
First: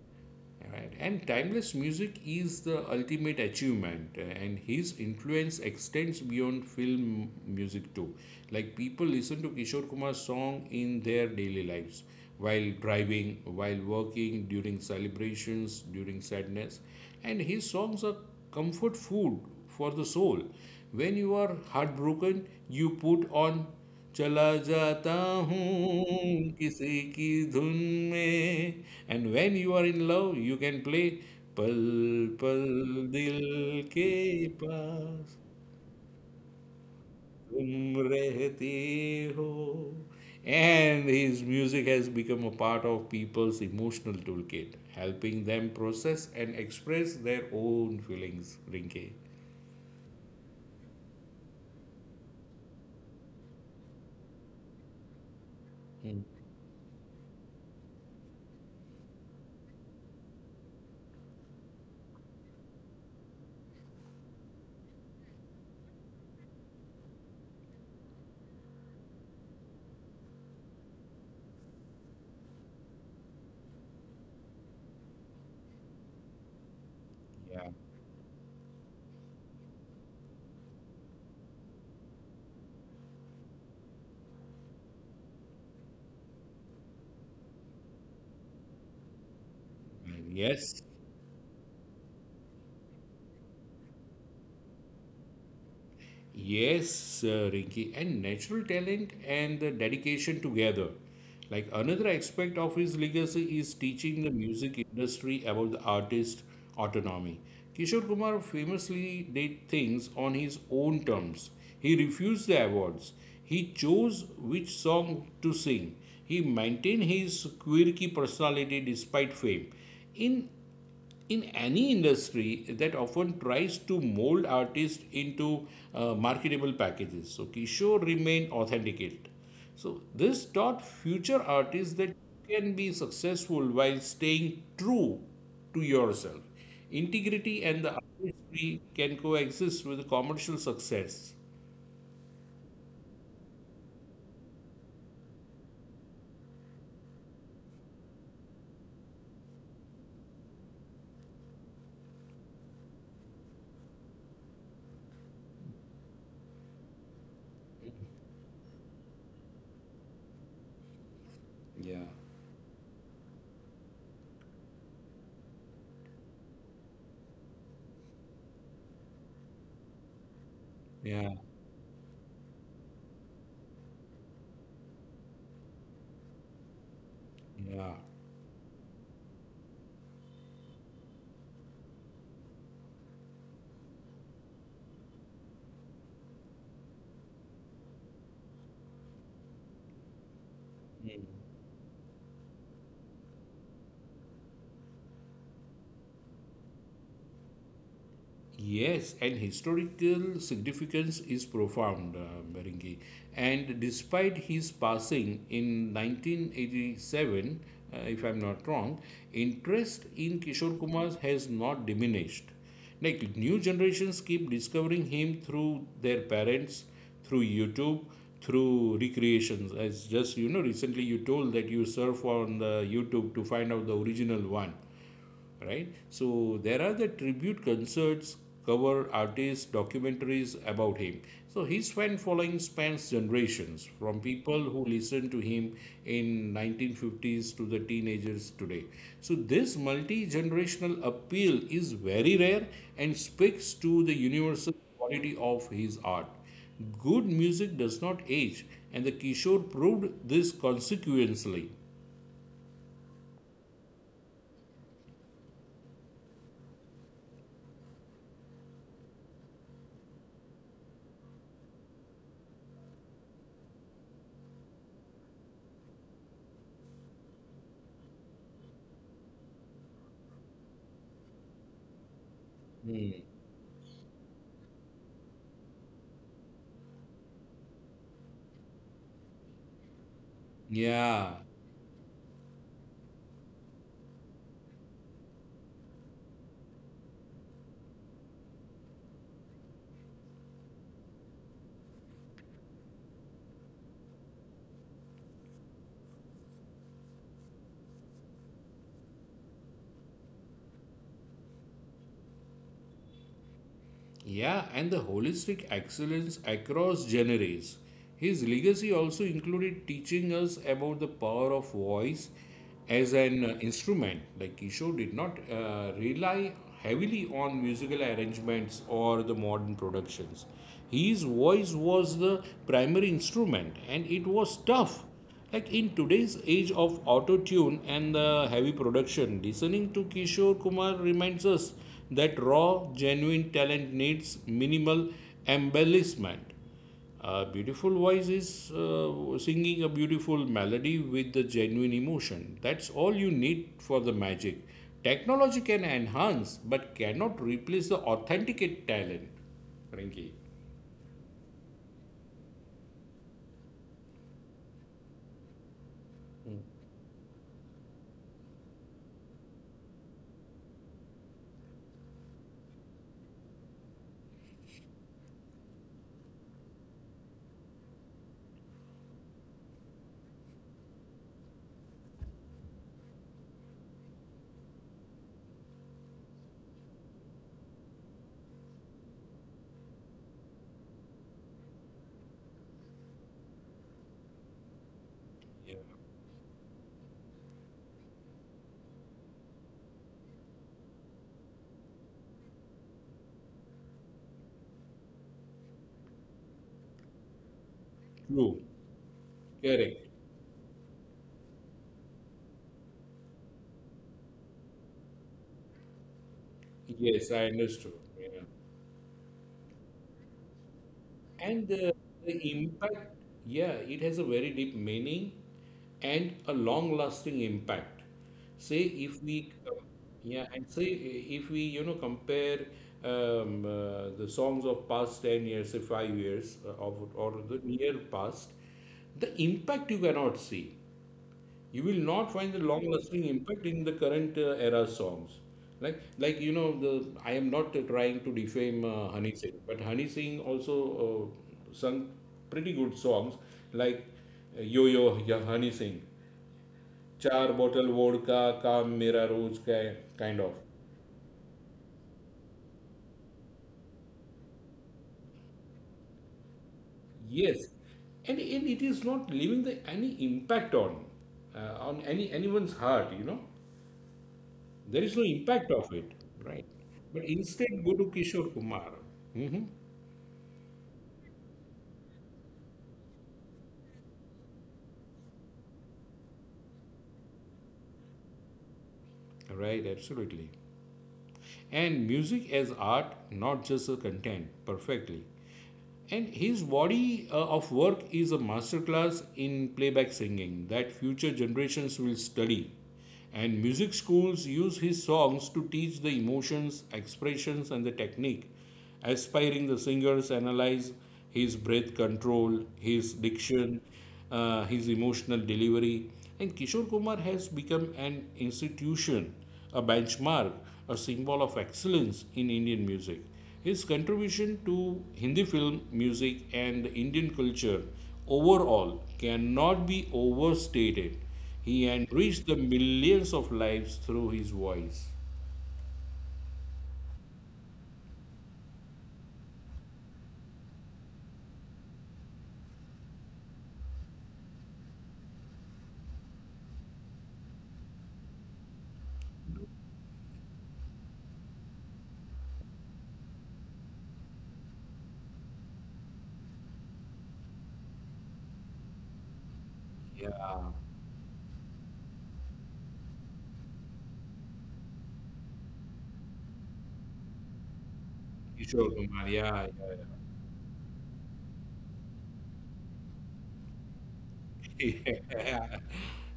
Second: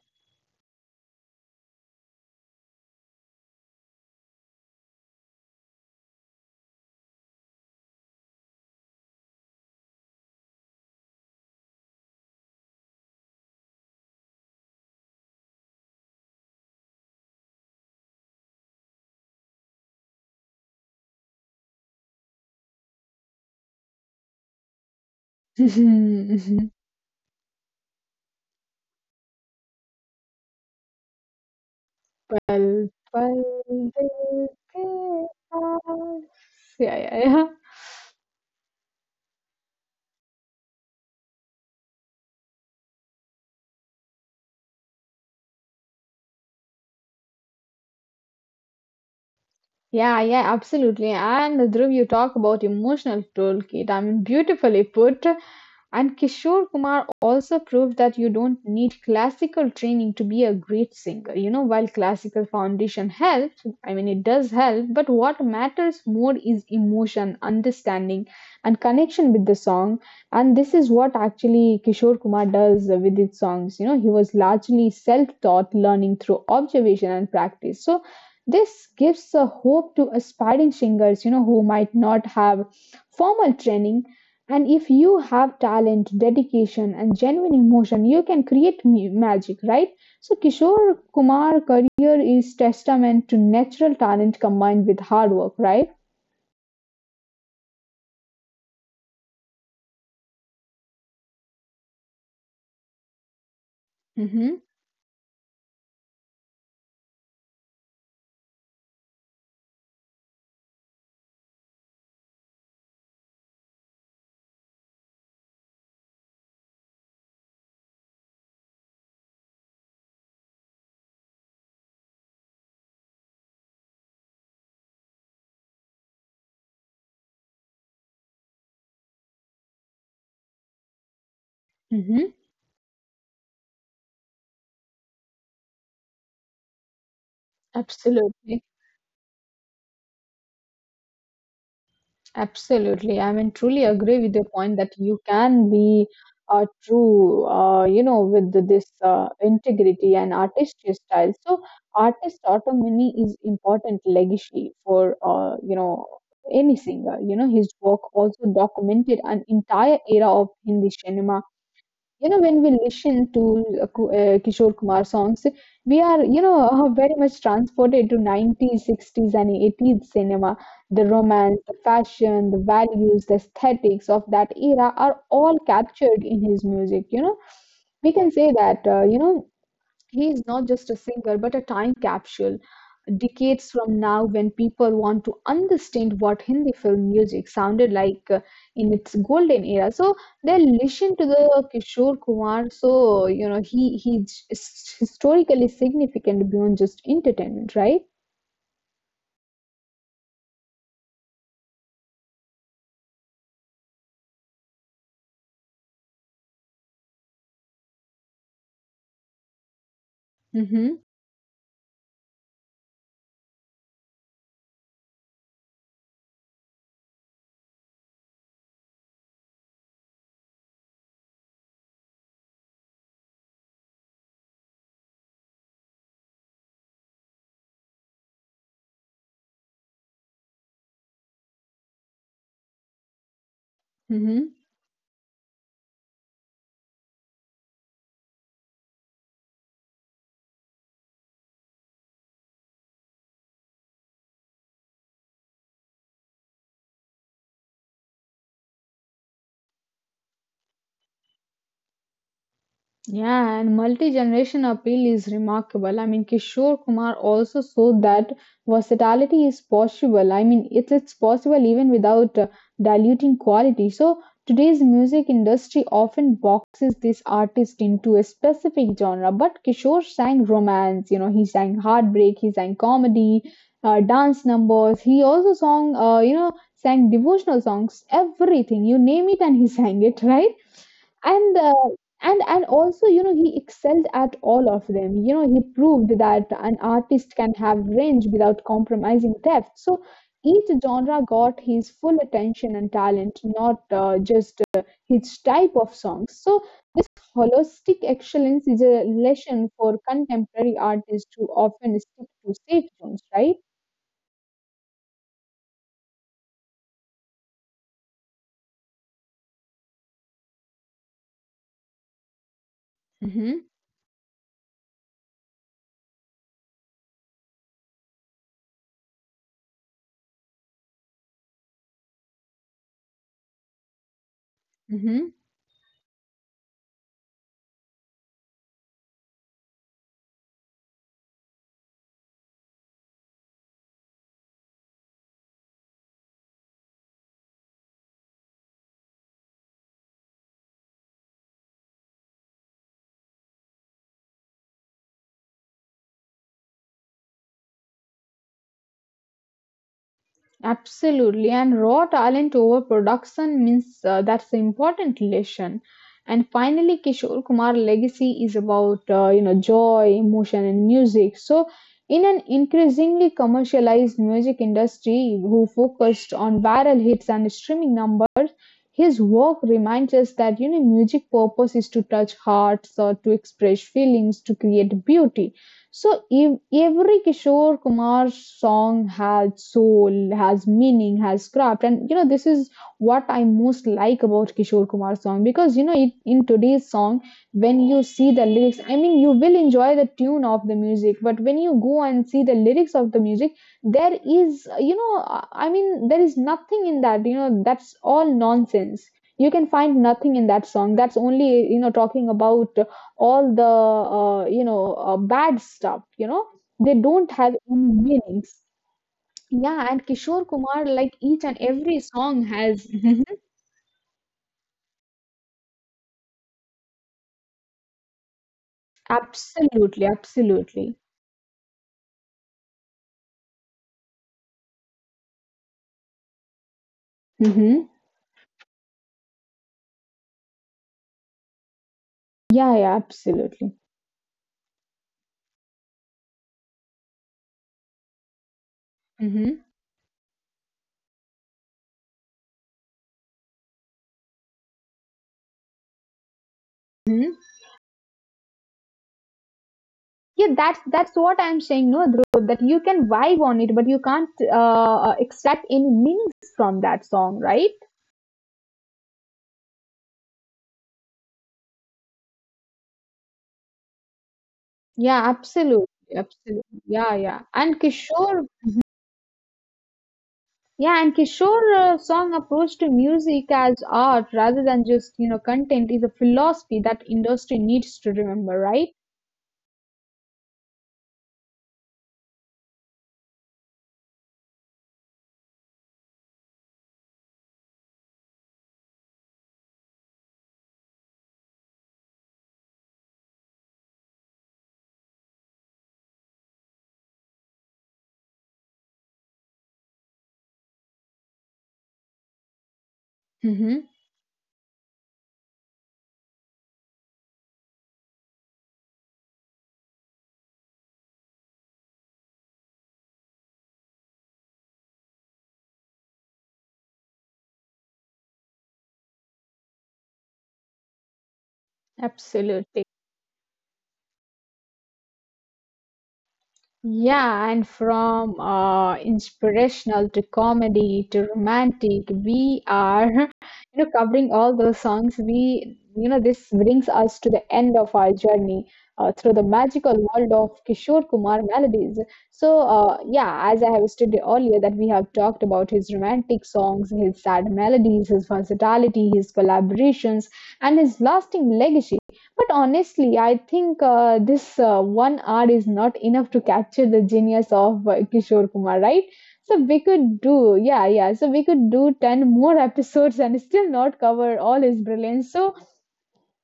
Speaker 2: right. And timeless music is the ultimate achievement, and his influence extends beyond film music too. Like people listen to Kishore Kumar's song in their daily lives, while driving, while working, during celebrations, during sadness, and his songs are comfort food for the soul. When you are heartbroken, you put on चला जाता हूँ किसी की धुन में and when you are in love you can play पल पल
Speaker 1: Pal,
Speaker 2: दिल
Speaker 1: pal,
Speaker 2: के
Speaker 1: del
Speaker 2: पास
Speaker 1: que- ah, Sí, ya, ya, ya.
Speaker 2: तुम रहते हो and his music has become a part of people's emotional toolkit helping them process and express their own feelings Rinki
Speaker 1: Yeah, yeah, absolutely. And Dhruv, you talk about emotional toolkit. I mean, beautifully put. And Kishore Kumar also proved that you don't need classical training to be a great singer. You know, while classical foundation helps, I mean, it does help, but what matters more is emotion, understanding, and connection with the song. And this is what actually Kishore Kumar does with his songs. You know, he was largely self taught, learning through observation and
Speaker 2: या
Speaker 1: practice. So, this gives a hope to aspiring singers, you know, who might not have formal training. And if you have talent, dedication, and genuine emotion, you can create magic, right? So
Speaker 2: yes
Speaker 1: Kishore Kumar career is testament to natural talent combined with hard work, right?
Speaker 2: Yes, Rinky, and natural talent and the dedication together. Like another aspect of his legacy is teaching the
Speaker 1: Mm-hmm.
Speaker 2: music industry about the artist autonomy. Kishore Kumar famously did things on his own terms. He refused the awards. He chose which song to sing. He maintained his quirky personality despite fame. In in any industry that often tries to mold artists into marketable packages. So Kishore remained authenticate. So this taught future artists that
Speaker 1: Mm-hmm.
Speaker 2: you can be successful while staying true to yourself. Integrity and the
Speaker 1: Absolutely.
Speaker 2: artistry can coexist with commercial success.
Speaker 1: Absolutely. I mean, truly agree with your point that you can be true, you know, with this integrity and artistry style. So, artist autonomy is important legacy for, you know, any singer. You know, his work also documented an entire era of Hindi cinema. You know, when we listen to Kishore Kumar songs, we are, you know, very much transported to 90s, 60s, and 80s cinema. The
Speaker 2: Yeah,
Speaker 1: romance, the fashion, the values, the aesthetics of that era are all captured in his music. You know,
Speaker 2: yeah.
Speaker 1: we can say that, you know, he is not just a singer, but a time capsule. Decades from now, when people want to understand what Hindi film music sounded like in its golden era, so they listen to the Kishore Kumar. So you know he's historically significant beyond just entertainment, right?
Speaker 2: Yes, and historical significance is profound, Berenghi. And despite his passing in 1987, if I'm not wrong, interest in Kishore Kumar
Speaker 1: Mm-hmm.
Speaker 2: has not diminished. Like new generations keep discovering him through their parents, through YouTube, through recreations. As just you know, recently you told that you surf on the YouTube to find out the original one, right? So there are the tribute concerts, cover artists, documentaries about him. So his fan following spans generations, from people
Speaker 1: Mm-hmm.
Speaker 2: who listened to him in 1950s to the teenagers today. So this multi-generational appeal is very rare and speaks to the universal quality of his art. Good music does not age, and the Kishore proved this consequently.
Speaker 1: Yeah, and multi-generation appeal is remarkable. I mean, Kishore Kumar also showed that versatility is possible. I mean, it's possible even without diluting quality. So today's music industry often boxes this artist into a specific genre. But Kishore sang romance. You know, he sang heartbreak. He sang comedy, dance numbers. He also sang, you know, sang devotional songs. Everything you name it, and he sang it. Right?
Speaker 2: Yeah.
Speaker 1: And also you know he excelled at all of them. You know, he proved that an artist can have range without compromising depth, so each genre got his full attention and talent, not just his type of songs. So this holistic excellence is a lesson for contemporary artists who often stick to safe zones, right?
Speaker 2: Yeah, and the holistic excellence across generations. His legacy also included teaching us about the power of voice as an
Speaker 1: Hmm.
Speaker 2: instrument. Like Kishore did not rely heavily on musical arrangements or the modern productions. His voice was the primary instrument, and it was tough
Speaker 1: Mm-hmm.
Speaker 2: like in today's age of auto tune and the heavy production. Listening to Kishore Kumar reminds us that raw, genuine talent needs minimal embellishment. A beautiful voice is singing a beautiful melody with the genuine emotion. That's all you need for the magic. Technology can enhance but cannot replace the authenticate talent. Frankie.
Speaker 1: Absolutely, and raw talent over production means that's an important lesson. And finally, Kishore Kumar legacy is about you know, joy, emotion, and music. So, in an increasingly commercialized music industry, who focused on viral hits and streaming numbers. His work reminds us that you know music purpose is to touch hearts or to express feelings, to create beauty. So every Kishore Kumar's song has soul, has meaning, has craft, and you know this is what I most like about Kishore Kumar's song, because
Speaker 2: Yeah.
Speaker 1: you know it, in today's song, when you see the lyrics, I mean you will enjoy the tune of the music, but when you go and see the lyrics of the music, there is, you know, I mean there is nothing in that, you know, that's all
Speaker 2: True.
Speaker 1: nonsense. You can find
Speaker 2: Correct.
Speaker 1: nothing in that song, that's only, you know, talking about all the you know bad stuff. You know, they don't
Speaker 2: Yes, I
Speaker 1: have any
Speaker 2: understood. Yeah.
Speaker 1: meanings. Yeah, and Kishore Kumar, like, each and
Speaker 2: And
Speaker 1: every
Speaker 2: the
Speaker 1: song has
Speaker 2: impact,
Speaker 1: Mhm.
Speaker 2: yeah, it has a very deep meaning and a long lasting impact. Say if we, com-
Speaker 1: Absolutely,
Speaker 2: Yeah, and say
Speaker 1: absolutely.
Speaker 2: if we, you know, compare the songs of past 10 years, say 5 years, of, or the
Speaker 1: Hmm.
Speaker 2: near past, the impact you cannot see. You will not find the
Speaker 1: Yeah, yeah,
Speaker 2: long lasting
Speaker 1: absolutely.
Speaker 2: impact in the current era songs. Like you know, the I am not trying to defame Honey Singh, but Honey Singh also uh, sung pretty good songs like, Yo Yo ya Honey Singh,
Speaker 1: Hmm.
Speaker 2: "Char bottle vodka kaam mera roz ka hai,"
Speaker 1: Yeah,
Speaker 2: kind of.
Speaker 1: that's what I'm saying, no, Dhruv, that you can vibe on it but you can't extract any meanings from that song, right?
Speaker 2: Yes. And it is not leaving the any impact on any anyone's heart, you know. There
Speaker 1: Yeah,
Speaker 2: is no impact of
Speaker 1: absolutely,
Speaker 2: it, right?
Speaker 1: absolutely. Yeah,
Speaker 2: But
Speaker 1: yeah, and
Speaker 2: instead go to
Speaker 1: kishore
Speaker 2: Kishore Kumar. Hmm.
Speaker 1: yeah and Kishore song approach to music as art rather than just you know content is a philosophy that industry needs to remember, right?
Speaker 2: Right, absolutely. And music as art, not just a content, perfectly. And his body of work is a masterclass in playback singing that future generations will study. And music schools use his songs to teach the emotions, expressions, and the technique, aspiring the singers analyze his breath control, his diction,
Speaker 1: Mm-hmm.
Speaker 2: his emotional delivery. And Kishore Kumar has become an institution, a benchmark, a symbol of excellence in Indian music. His contribution to Hindi film, music, and Indian culture overall cannot be overstated. He enriched the
Speaker 1: Absolutely.
Speaker 2: millions of lives through his voice.
Speaker 1: Yeah, and from inspirational to comedy to romantic, we are, you know, covering all those songs. We, you know, this brings us to the end of our journey through the magical world of Kishore Kumar melodies. So, yeah, as I have stated earlier, that we have talked about his romantic songs, his sad melodies, his versatility, his collaborations,
Speaker 2: Yeah,
Speaker 1: and his lasting legacy. But honestly, I think this 1 hour is not enough to capture the genius of Kishore Kumar,
Speaker 2: Kishore
Speaker 1: right?
Speaker 2: Kumar.
Speaker 1: So
Speaker 2: Yeah,
Speaker 1: we could do, yeah, yeah. So we could do 10 more episodes and still not cover all his
Speaker 2: yeah,
Speaker 1: brilliance. So,
Speaker 2: yeah.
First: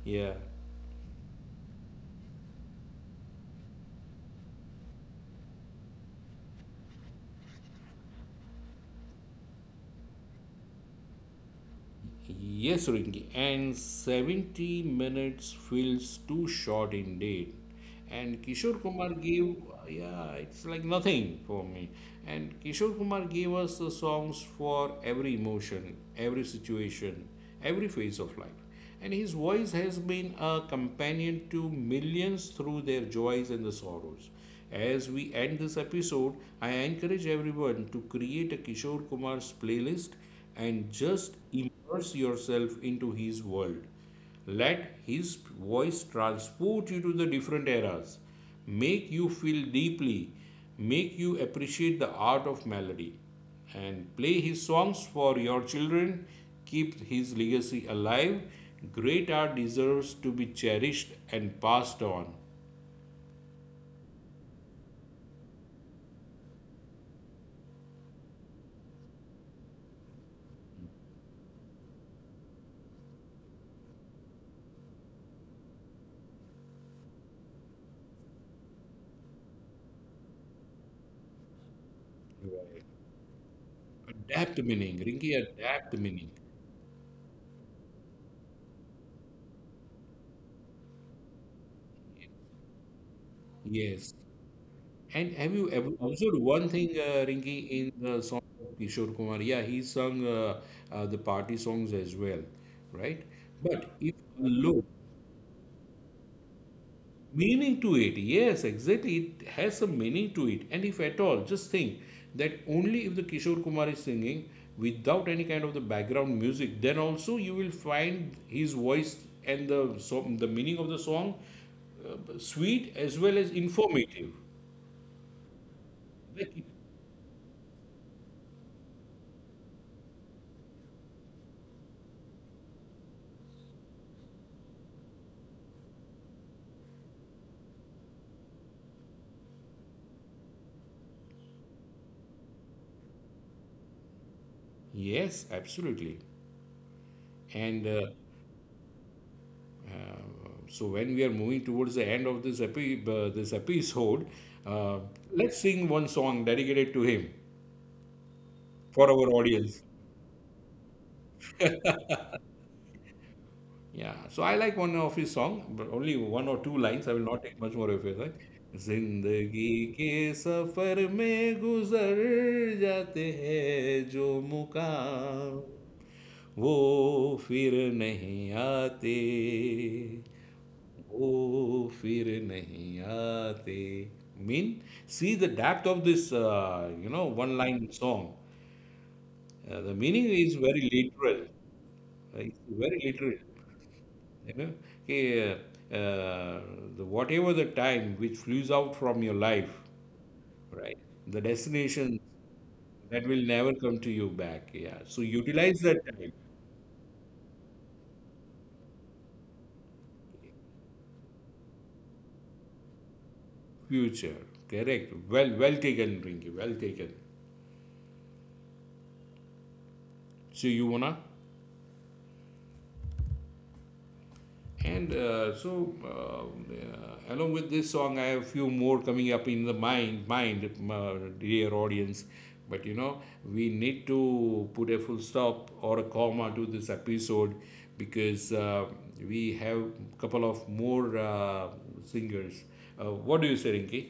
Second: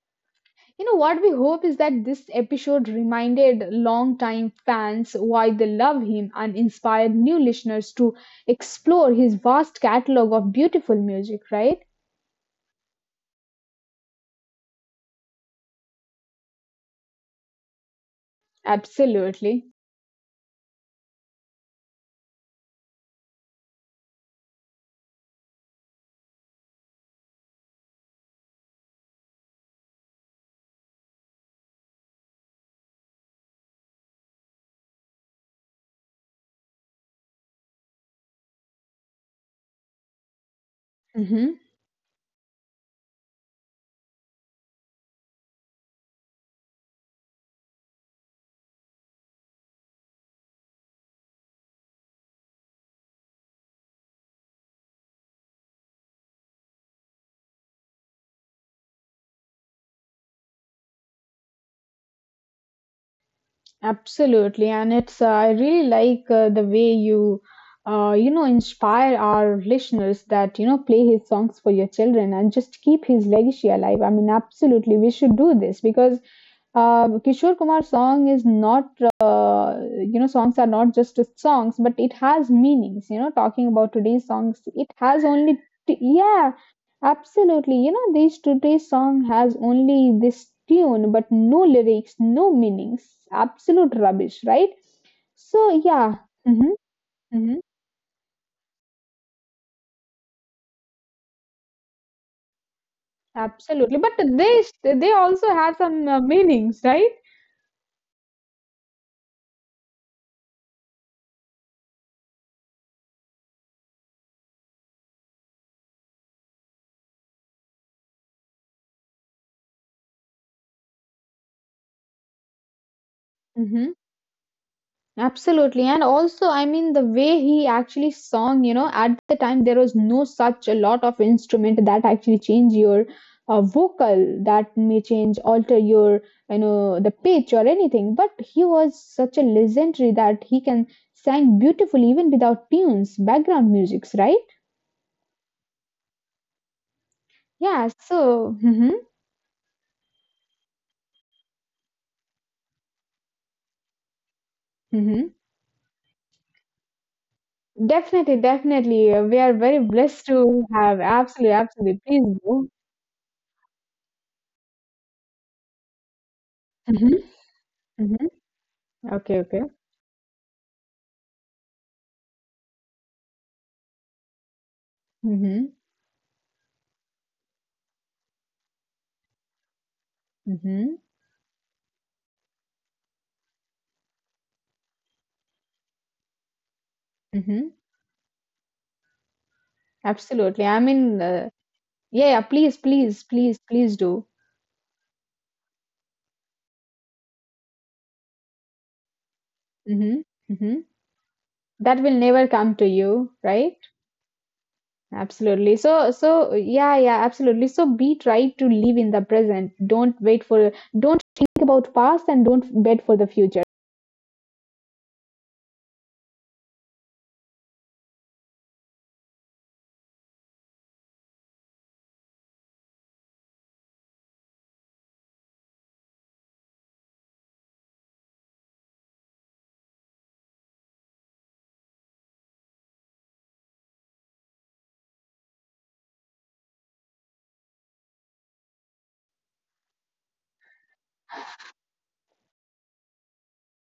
Speaker 2: Yeah.
Speaker 1: you know, what we hope is that this episode reminded longtime fans why they love him and inspired new listeners to explore his vast catalog of beautiful music, right?
Speaker 2: Yes, Rinki, and 70 minutes feels too short indeed. And Kishore Kumar gave,
Speaker 1: Absolutely.
Speaker 2: yeah, it's like nothing for me. And Kishore Kumar gave us the songs for every emotion, every situation, every phase of life. And his voice has been a companion to millions through their joys and the sorrows. As we end this episode, I encourage everyone to create a Kishore Kumar's playlist and just
Speaker 1: Mhm.
Speaker 2: immerse yourself into his world. Let his voice transport you to the different eras, make you feel deeply, make you appreciate the art of melody, and play his songs for your children. Keep his legacy alive. Great art deserves to be cherished and passed on.
Speaker 1: Absolutely, and it's I really like the way you you know inspire our listeners that you know play his songs for your children and just keep his legacy alive. I mean, absolutely, we should do this because Kishore Kumar's song is not, you know, songs are not just songs, but it has meanings. You know, talking about today's songs,
Speaker 2: Adapt
Speaker 1: it
Speaker 2: meaning,
Speaker 1: has
Speaker 2: Rinki,
Speaker 1: only,
Speaker 2: adapt meaning.
Speaker 1: yeah, absolutely. You know, this today's song has only this tune, but no lyrics, no meanings. Absolute
Speaker 2: Yes.
Speaker 1: rubbish, right?
Speaker 2: And have you
Speaker 1: So
Speaker 2: ever
Speaker 1: yeah,
Speaker 2: observed one
Speaker 1: hmm,
Speaker 2: thing,
Speaker 1: hmm,
Speaker 2: Rinki, in the song of Kishore Kumar? Yeah, he sung the party songs as well, right? But
Speaker 1: absolutely. But
Speaker 2: if you
Speaker 1: they
Speaker 2: look,
Speaker 1: they also have some meanings, right?
Speaker 2: meaning to it, yes, exactly, it has some meaning to it. And if at all, just think that only if the Kishore Kumar is singing without any kind of the background music, then also you will find his voice and the so the meaning of the song sweet as well as
Speaker 1: Mm-hmm.
Speaker 2: informative.
Speaker 1: Absolutely. And also,
Speaker 2: Like,
Speaker 1: I mean, the way he actually sung, you know, at the time there was no such a lot of instrument that actually change your vocal, that may change, alter your, you know, the pitch or anything. But he was such a legendary that he can sang beautifully even without tunes, background musics, right?
Speaker 2: yes, absolutely. And
Speaker 1: Yeah. So, hmm,
Speaker 2: uh, so, when we are moving towards the end of this this episode, uh,
Speaker 1: hmm,
Speaker 2: let's sing one song dedicated to him
Speaker 1: definitely,
Speaker 2: for
Speaker 1: definitely.
Speaker 2: our
Speaker 1: We are
Speaker 2: audience.
Speaker 1: very blessed to have. Absolutely, absolutely. Please go.
Speaker 2: Yeah, so I like one of his song, but only one or two lines. I will
Speaker 1: Hmm.
Speaker 2: not take much more of it. Right?
Speaker 1: Hmm. Okay, okay.
Speaker 2: जिंदगी के सफर में गुजर जाते हैं जो मुकाम
Speaker 1: Hmm.
Speaker 2: वो फिर नहीं आते
Speaker 1: Hmm.
Speaker 2: वो फिर नहीं आते mean, see the depth of this you know, one
Speaker 1: Mhm.
Speaker 2: line song. The meaning is
Speaker 1: Absolutely.
Speaker 2: very
Speaker 1: I mean,
Speaker 2: literal.
Speaker 1: yeah, yeah,
Speaker 2: It's
Speaker 1: please,
Speaker 2: very
Speaker 1: please,
Speaker 2: literal,
Speaker 1: please, please do.
Speaker 2: you know, eh, uh, the, whatever the time which flews out from your life,
Speaker 1: Hmm. Hmm.
Speaker 2: right? The
Speaker 1: That will
Speaker 2: destination
Speaker 1: never come to
Speaker 2: that
Speaker 1: you,
Speaker 2: will never
Speaker 1: right?
Speaker 2: come to you back. Yeah. So
Speaker 1: Absolutely.
Speaker 2: utilize that
Speaker 1: So,
Speaker 2: time.
Speaker 1: so yeah, yeah, absolutely. So be try to live in the present. Don't wait for, don't think about past and don't bet for the future.
Speaker 2: Future. Correct. Well, well taken, Rinky. Well taken. So you wanna? And so, along with this song, I have a few more coming up in the mind, uh, dear audience. But you know, we need to put a full stop or a comma to this episode because we have a couple of more singers. What do you say, Rinki?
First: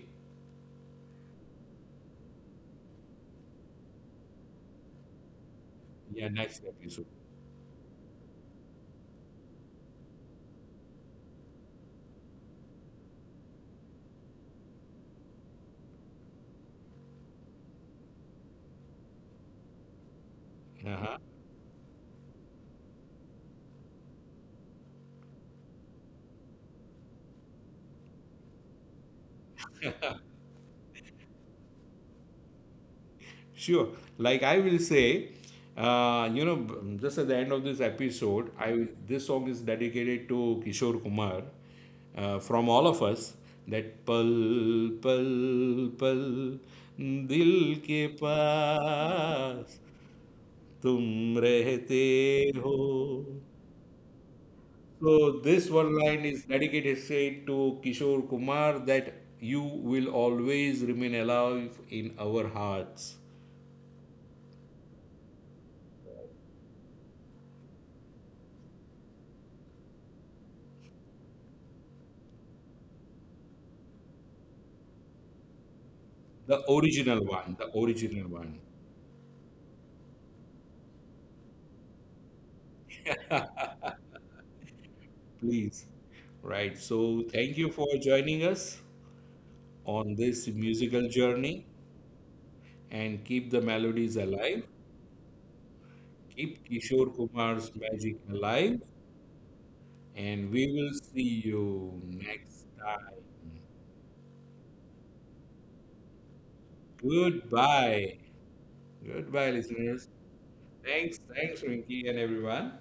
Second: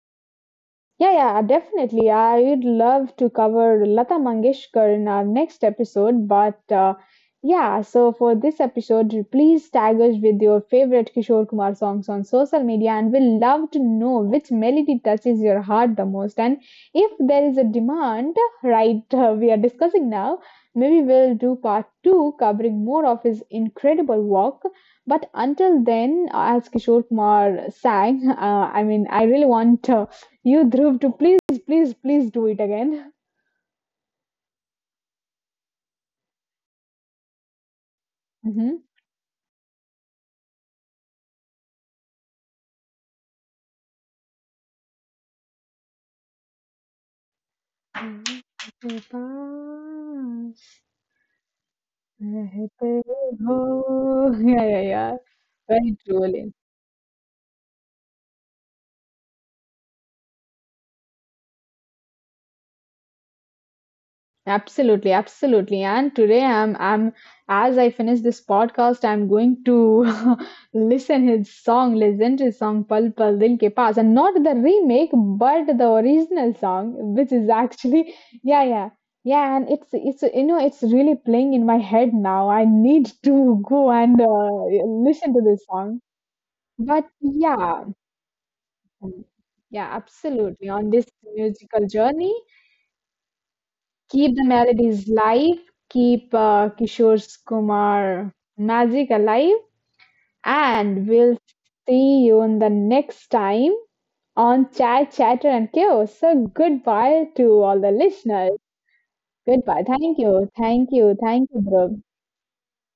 Speaker 1: Yeah, yeah, definitely. I'd love to cover Lata Mangeshkar in our next episode,
Speaker 2: Yeah,
Speaker 1: but
Speaker 2: next episode.
Speaker 1: yeah, so for this episode, please tag us with your favorite Kishore Kumar songs on social media, and we'll love to know which melody touches your heart the most. And if there is a demand, right, we are discussing now, maybe we'll do part two covering more of his incredible work. But until then, as Kishore Kumar sang, I mean, I really want. You Dhruv to please, please, please do it again.
Speaker 2: Sure. Like I will say, you know, just at the end of this episode,
Speaker 1: Hmm.
Speaker 2: I this song is dedicated to Kishore Kumar from all of us. That pal pal pal dil ke
Speaker 1: मेरे
Speaker 2: paas
Speaker 1: पास
Speaker 2: tum rehte
Speaker 1: रहते
Speaker 2: ho.
Speaker 1: हो. Oh, yeah, yeah, yeah.
Speaker 2: So this
Speaker 1: Very
Speaker 2: one line
Speaker 1: truly.
Speaker 2: is dedicated straight to Kishore Kumar that you will always remain alive in our hearts.
Speaker 1: Absolutely, absolutely. And today I'm as I finish this podcast, I'm going to listen his song, listen to his song Pal Pal Dil Ke Paas, and not the remake but the original song which is
Speaker 2: The
Speaker 1: actually
Speaker 2: original
Speaker 1: yeah,
Speaker 2: one,
Speaker 1: yeah. Yeah, and it's you know it's really playing in my head now. I need to go and listen to this song.
Speaker 2: please. Right.
Speaker 1: But
Speaker 2: So, thank
Speaker 1: yeah,
Speaker 2: you for joining us
Speaker 1: yeah,
Speaker 2: on this
Speaker 1: absolutely. On this
Speaker 2: musical journey
Speaker 1: musical journey,
Speaker 2: and keep the melodies
Speaker 1: keep the
Speaker 2: alive.
Speaker 1: melodies live, keep
Speaker 2: Keep Kishore
Speaker 1: Kishore
Speaker 2: Kumar's magic
Speaker 1: Kumar
Speaker 2: alive.
Speaker 1: magic alive,
Speaker 2: And we will
Speaker 1: and we'll
Speaker 2: see you
Speaker 1: see you
Speaker 2: next
Speaker 1: in the
Speaker 2: time.
Speaker 1: next time on Chat, Chatter, and Chaos. So, goodbye to all the
Speaker 2: Goodbye.
Speaker 1: listeners.
Speaker 2: Goodbye,
Speaker 1: Goodbye. Thank
Speaker 2: listeners.
Speaker 1: you. Thank you.
Speaker 2: Thanks.
Speaker 1: Thank you,
Speaker 2: Thanks,
Speaker 1: bro.
Speaker 2: Rinky and everyone.